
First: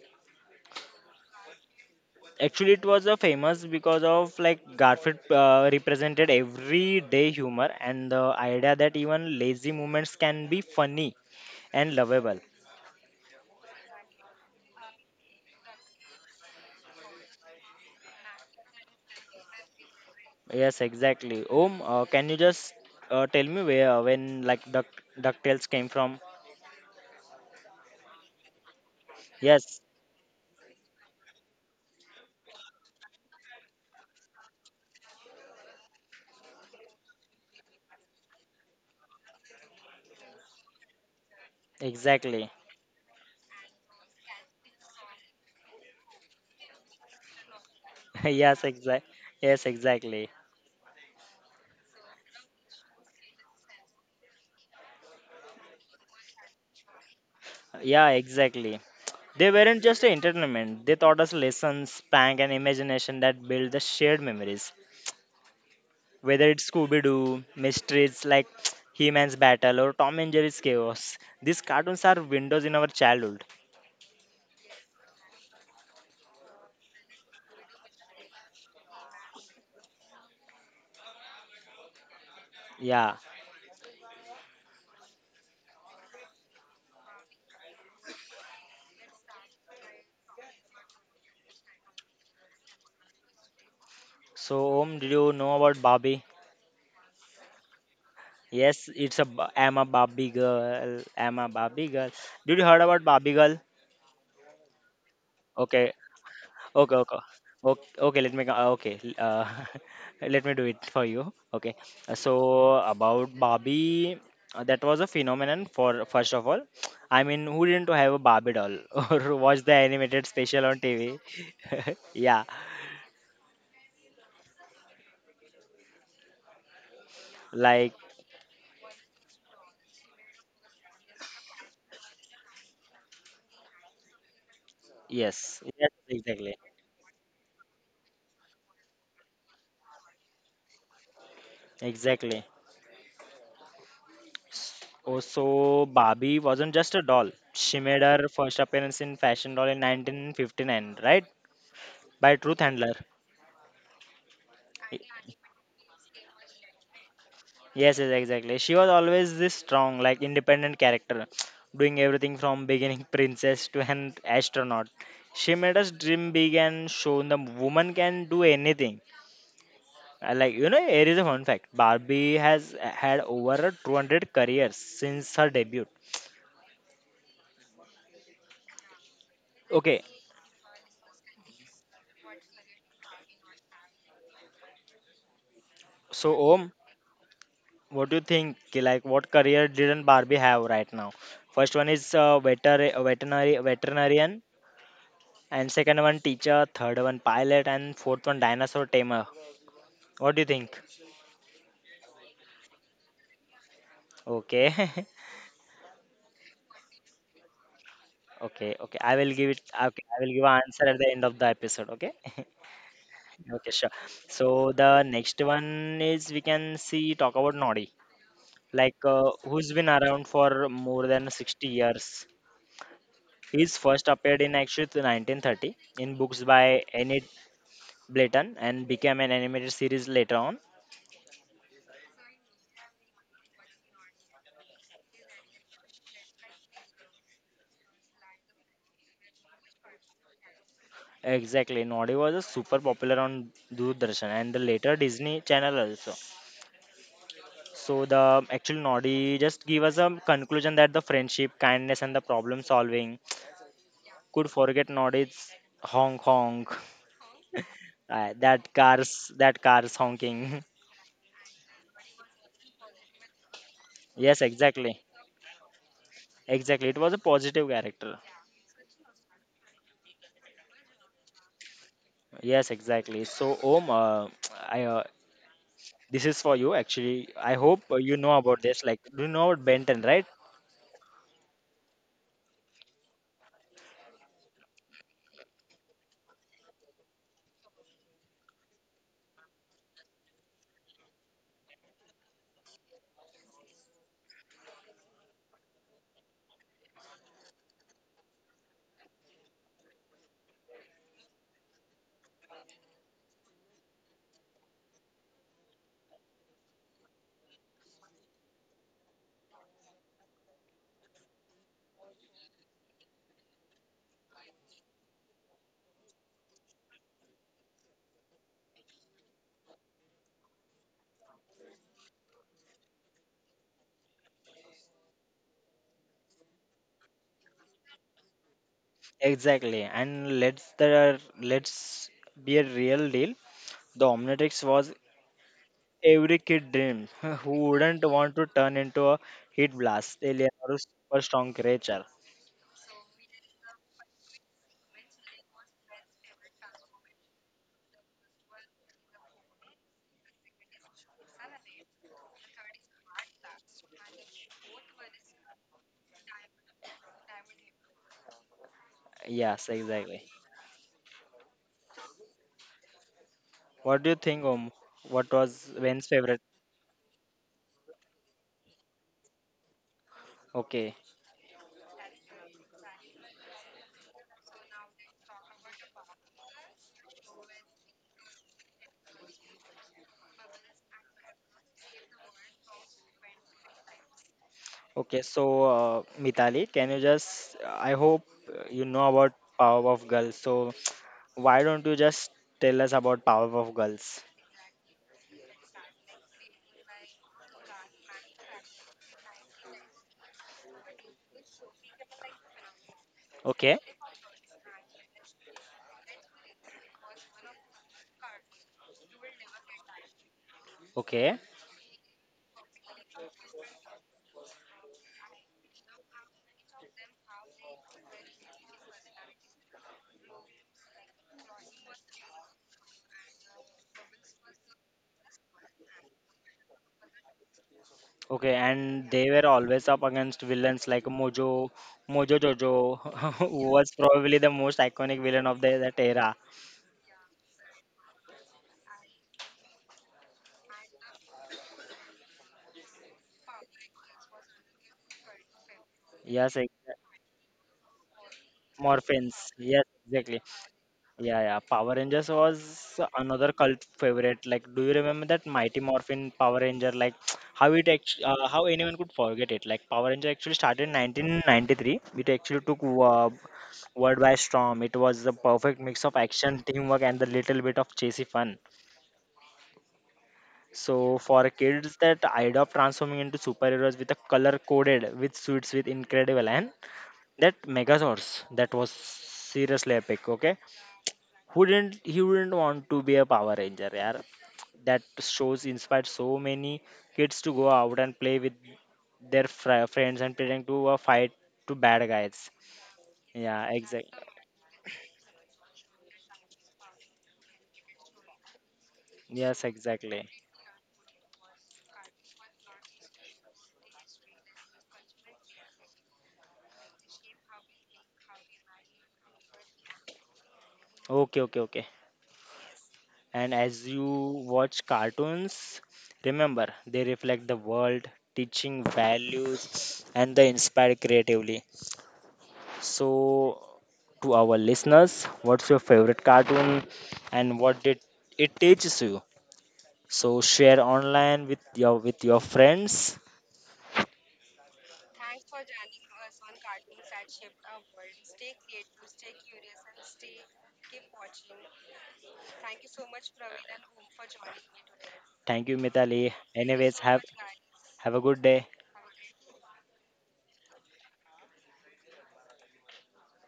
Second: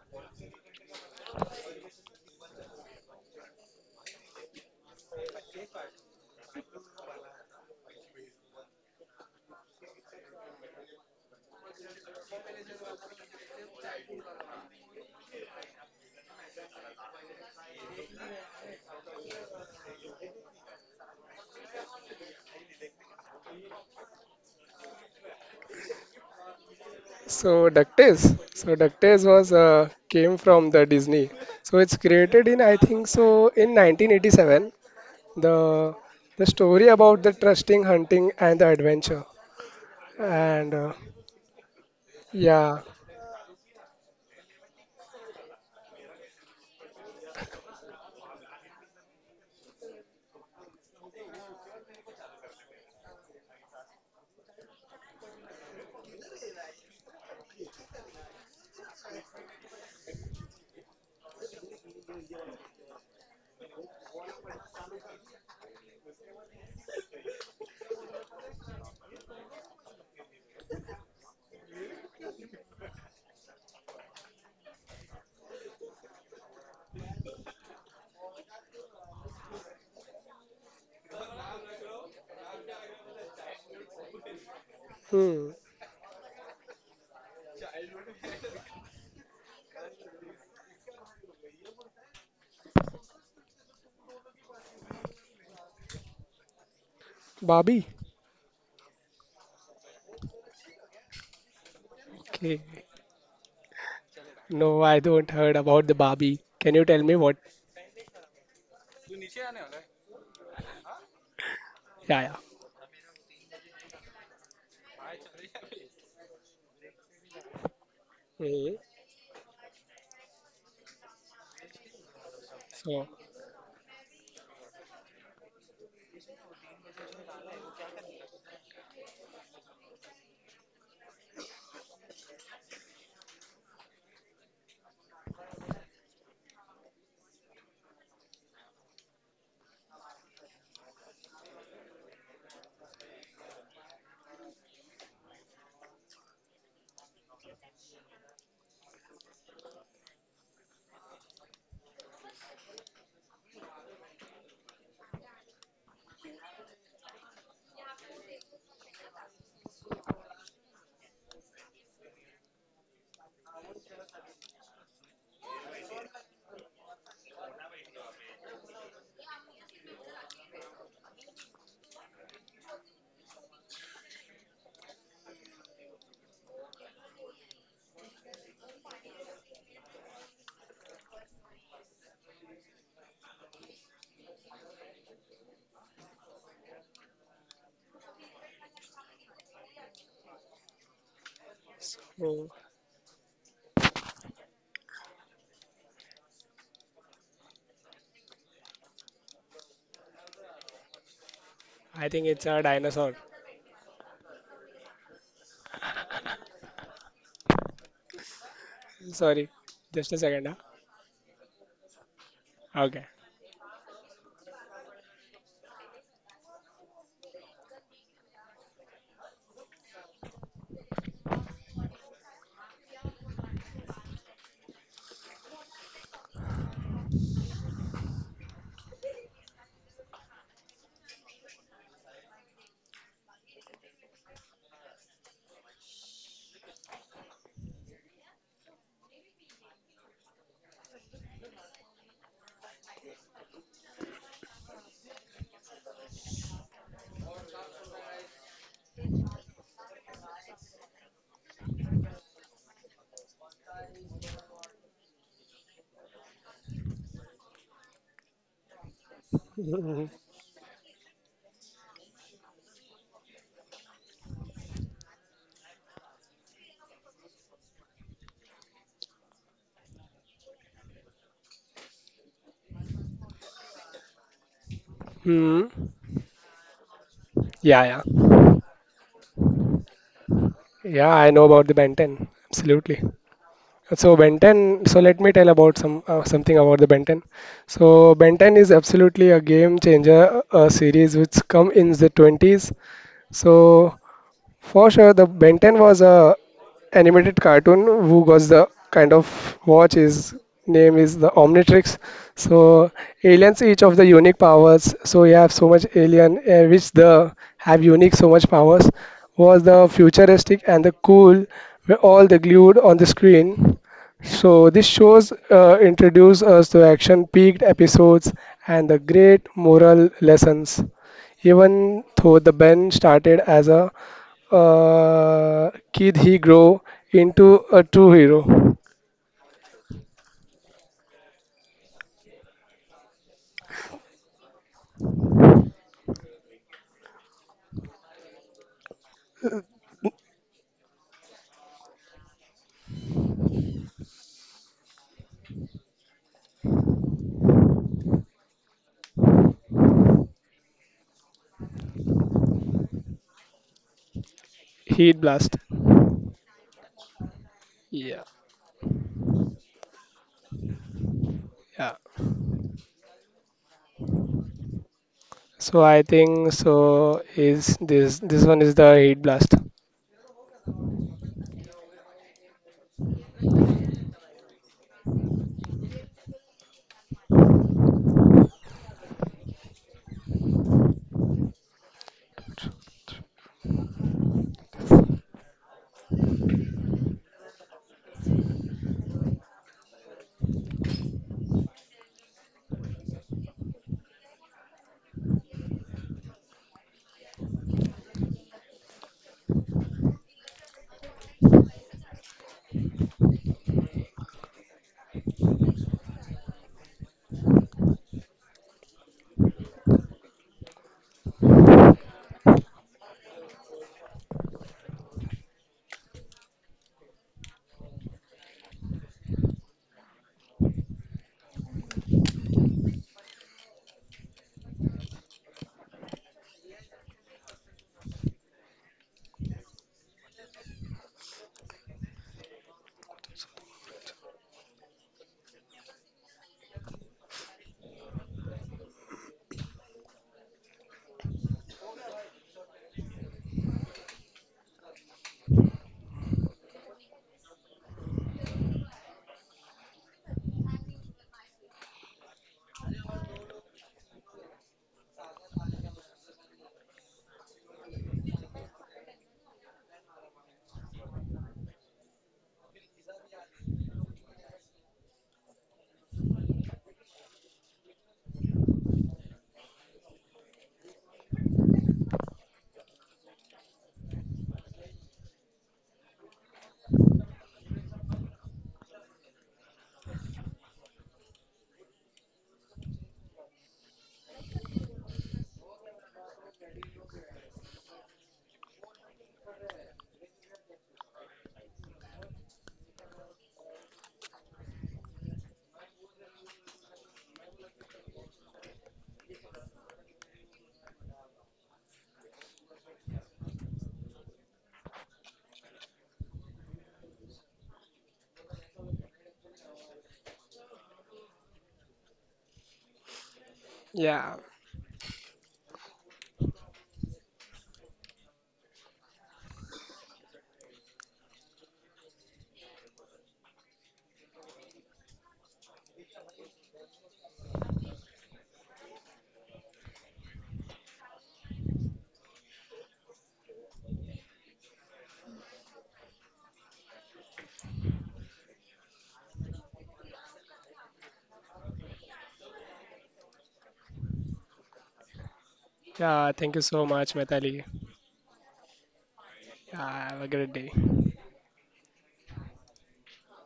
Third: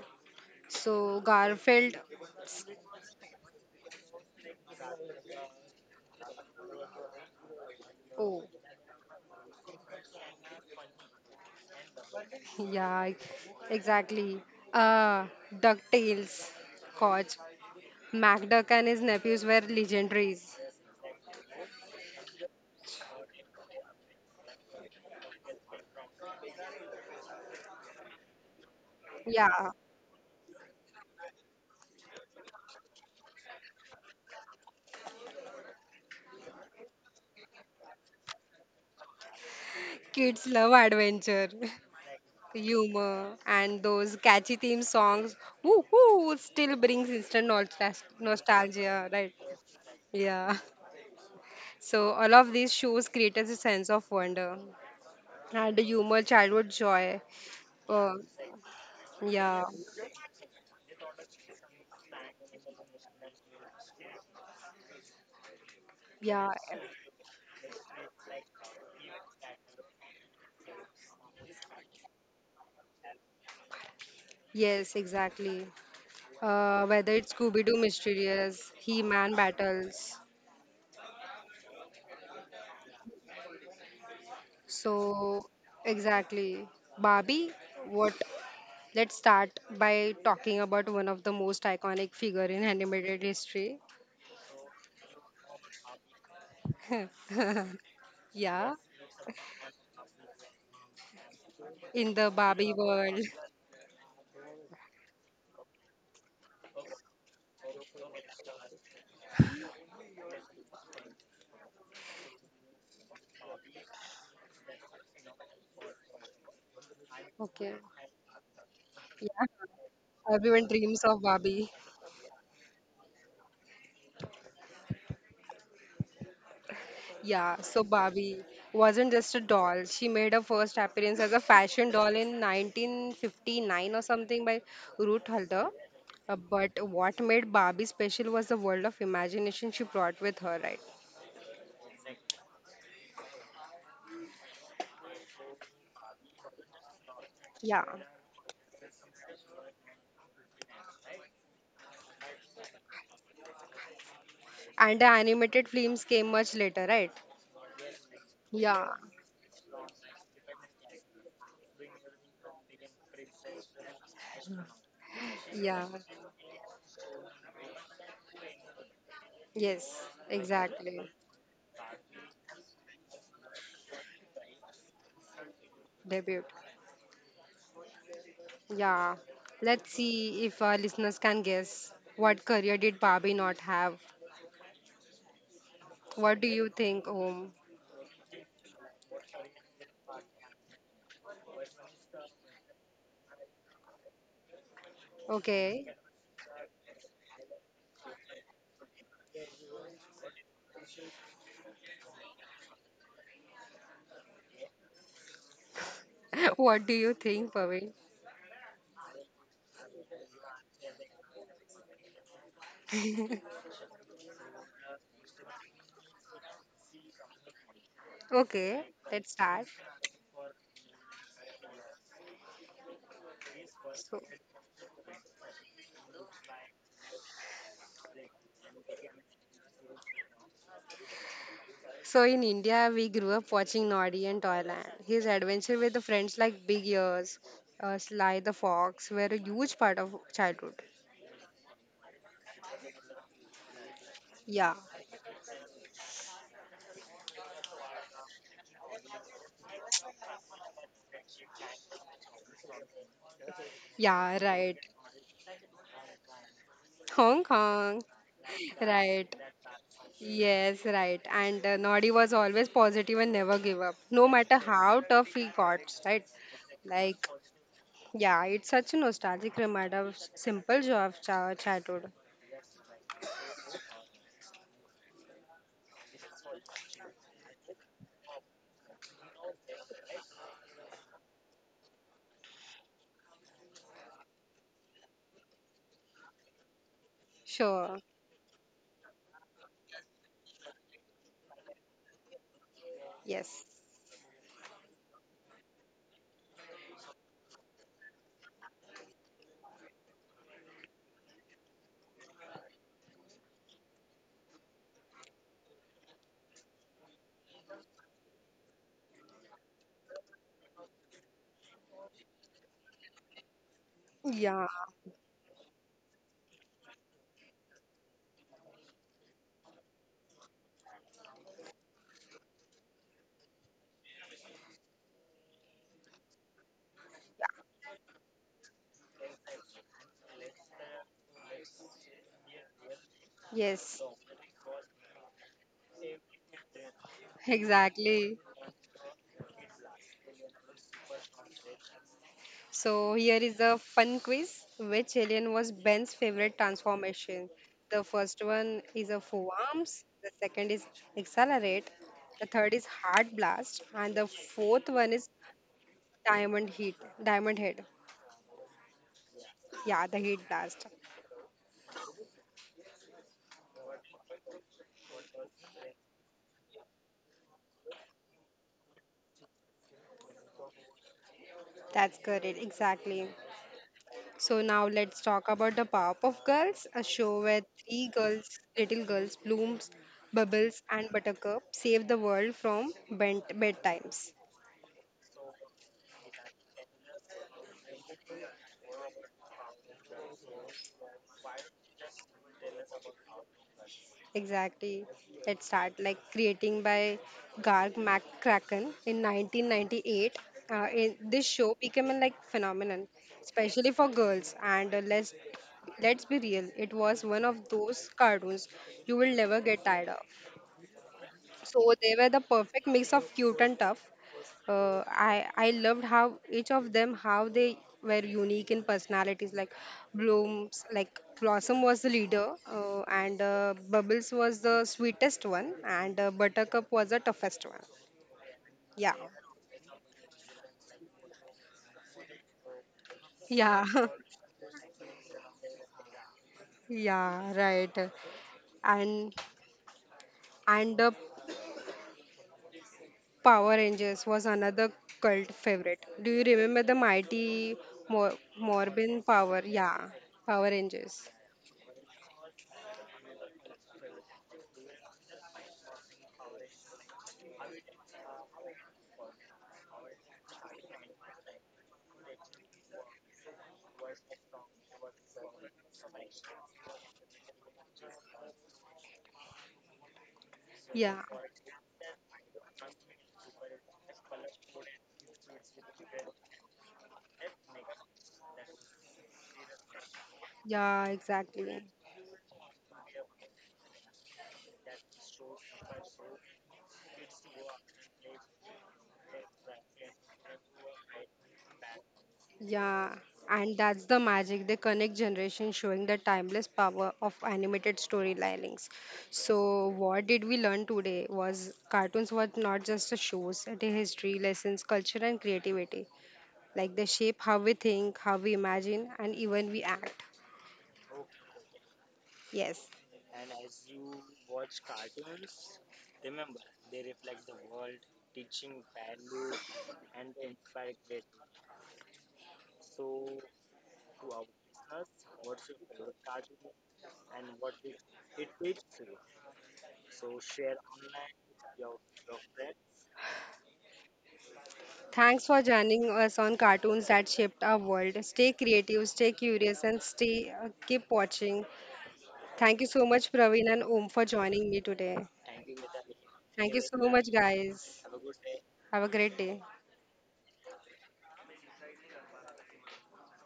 So Garfield.
Actually, it was a famous because of like Garfield represented everyday humor and the
Oh,
idea that even lazy moments can be funny and lovable.
yeah, exactly. Uh, DuckTales, Koch, MacDuck and his nephews were legendaries.
Yes, exactly. Om, can you just tell me where when like Ducktales came from?
So DuckTales. So DuckTales was
Yeah,
Yes,
came from the Disney. So it's created in I think so in 1987, the the story about the trusting hunting and the adventure
kids love
and
adventure,
exactly.
yeah.
humor, and those catchy theme songs. Woo hoo! Still brings instant
Yes, exact.
nostalgia, right?
Yes, exactly.
Yeah. So all of these shows created a sense of wonder. And humor, childhood joy.
Yeah,
Uh,
exactly. They
yeah,
weren't just entertainment. They taught us lessons, prank, and imagination that build the shared memories.
yeah,
Whether it's Scooby Doo mysteries like He Man's Battle, or Tom and Jerry's Chaos, these cartoons are windows in our childhood.
yes, exactly. Whether it's Scooby Doo Mysterious, He Man Battles.
Yeah.
Hmm.
So, exactly. Barbie, what? Let's start by talking about one of the most iconic figure in animated history.
So, Om, did you know about Barbie?
Barbie.
yeah,
Yes, it's a am a Barbie girl. I'm a Barbie girl.
in the
Did
Okay,
you
Barbie
heard about
world.
Barbie girl?
no, I don't heard about
Okay,
the Barbie. Can you
Okay,
tell me
okay,
what?
okay. Okay. Let me do it for you. Okay.
Yeah,
So
yeah.
about Barbie, that was a phenomenon. For first of all, I mean, who
Okay.
didn't have a Barbie
Hmm.
doll or watch the animated
Yeah,
special
everyone
on
dreams
TV?
of Barbie.
Yeah,
So,
Yeah, so
like
Barbie wasn't just a doll. She made her first appearance as a fashion doll in 1959 or something by Ruth
yes,
Halder.
yes,
But what made Barbie special was the world of imagination she brought with her, right?
exactly. Also, Barbie wasn't just a doll. She
Yeah.
made her first appearance in fashion doll in 1959, right? By Truth Handler.
And the animated films came much later, right?
Yes, yes, exactly. She was
Yeah.
always this strong, like independent character, doing everything from beginning princess to an astronaut. She made
Yeah.
us dream big and shown the woman can do anything.
Yes,
Like you know,
exactly.
here is a fun fact: Barbie has had over 200 careers since her debut.
Debut. Yeah. Let's
Okay,
see if our listeners can guess what career did Barbie not have?
so
What do you
Om,
think, Om?
what do you think? Ki Like, what career didn't Barbie have right now? First one is
so
veterinary veterinarian, and
Okay.
second one teacher, third one pilot, and fourth one dinosaur tamer. What do you think?
I think it's a dinosaur.
Okay.
What do you think, Pavin?
Okay. I will
Sorry,
give
just a
I will give
second.
an answer at the end of the episode, okay?
Huh? Okay.
Okay, sure. So the next one is we can see talk about Noddy.
Okay,
Like
let's start.
who's been around for more than 60 years. He's first appeared in actually 1930 in books by Enid Blyton and became an animated series later on.
So in India, we grew up watching Noddy and Toyland. His adventure with the friends like Big Ears, Sly the Fox were a huge part of childhood.
Exactly, Noddy was a super popular on Doordarshan and the
Yeah,
later Disney Channel also. So the actual Noddy just give us a conclusion that the friendship, kindness, and the problem solving
yeah,
could
right.
forget Noddy's honk honk.
Hong Kong,
That
right?
cars, that cars honking.
Yes, right. And Noddy was always positive and never give up, no
Yes,
matter how
exactly,
tough he got. Right?
exactly. It was a
Like,
positive character.
yeah, it's such a nostalgic reminder of simple joy of childhood.
Yes, exactly. So Om, I, uh,
Hmm.
this is for you actually. I hope
yeah
you
yeah
know about this. Like, do you know about Benton, right?
yeah I know about the Ben 10, absolutely. So Benton. So let me tell about some something about the Benton. So
Sure.
Benton is absolutely a game changer, a series which come in the 20s. So
Yes.
for sure, the Ben 10 was a animated cartoon who was the kind of watch. His name is the Omnitrix. So aliens each of the unique powers. So you have so much alien which the have unique so much powers, was the futuristic and the cool, were all the glued on the screen. So
Yeah.
this shows introduce us to action peaked episodes and the great moral lessons. Even though the Ben started as a kid, he grow into a true hero.
Exactly. And let's be a real deal.
Yes.
The Omnitrix was every kid dreams. Who wouldn't want
Exactly.
to turn into a heat blast alien or a super strong creature?
So here is a fun quiz. Which alien was Ben's favorite transformation? The first one is a four arms. The second is accelerate. The third is heart blast, and the fourth one
Heat
is
blast.
diamond heat. Diamond head.
Yeah,
Yes,
Yeah, the
exactly.
heat blast.
yeah.
What do you think, Om? What was
So I
Ben's favorite?
think so is this one is the heat blast.
Okay,
That's correct. Exactly. So now let's talk about the Power of Girls, a show where three girls, little girls, Blooms, Bubbles, and Buttercup save the world from bent bedtimes.
okay. So, Mitali, can you just? I hope you know about Power of Girls. So, why don't you just tell us about Power of Girls?
Exactly. Let's start like creating by Garg McCracken in 1998. This show became a like phenomenon,
Okay,
especially for girls. And let's be real, it was one of those cartoons you will never get tired of.
okay.
So they were the perfect mix of cute and tough. I loved how each of them how they were unique in personalities. Like Bloom's like Blossom was the leader, and Bubbles was the sweetest one, and Buttercup was the toughest one.
Okay, and
Yeah,
they were always up against villains like Mojo Jojo, who
yeah,
was probably the most iconic villain of that era.
yeah, right. And and the Power Rangers was another cult favorite. Do you
Yes, like
remember the mighty Morbin
Morphins.
Power?
Yes,
Yeah,
exactly.
Power Rangers.
Yeah, yeah. Power Rangers was another cult favorite. Like, do you remember that Mighty Morphin Power Ranger? Like, how it actually, how anyone could forget it? Like, Power Ranger actually started in 1993. It actually took world by storm. It was the perfect mix of action, teamwork, and the little bit of chasey fun. So
Yeah,
for kids, that idea of transforming into superheroes with a color coded with suits with incredible and that Megazords that was seriously epic. Okay,
yeah,
who
exactly.
didn't he wouldn't want to be a Power Ranger? Yeah, that shows inspired so many kids to go out and play with their friends and pretend to fight to bad guys.
Yeah,
Yeah,
and that's
exactly.
the magic. They connect generations, showing the timeless power of animated storylines.
Yes,
So, what
exactly.
did we learn today was cartoons were not just a shows, it is history, lessons, culture, and creativity. Like they shape how we think, how we imagine, and even we act.
Okay, okay, okay.
Yes.
And as you
Yeah,
watch cartoons, remember they reflect the world, teaching values, and they inspire creatively. So, to our listeners, what's your favorite cartoon and what did it teaches you? So, share online with your friends.
Thanks for joining us on cartoons that shaped our world. Stay creative, stay curious, and stay keep watching Thank you so much, Praveen and Om, for joining me today.
Thank you, Mitali.
yeah. Thank you
Thank you
so
so
Anyways,
much,
much,
Metali.
guys.
have a good day.
Have a great day.
Yeah, have a great day.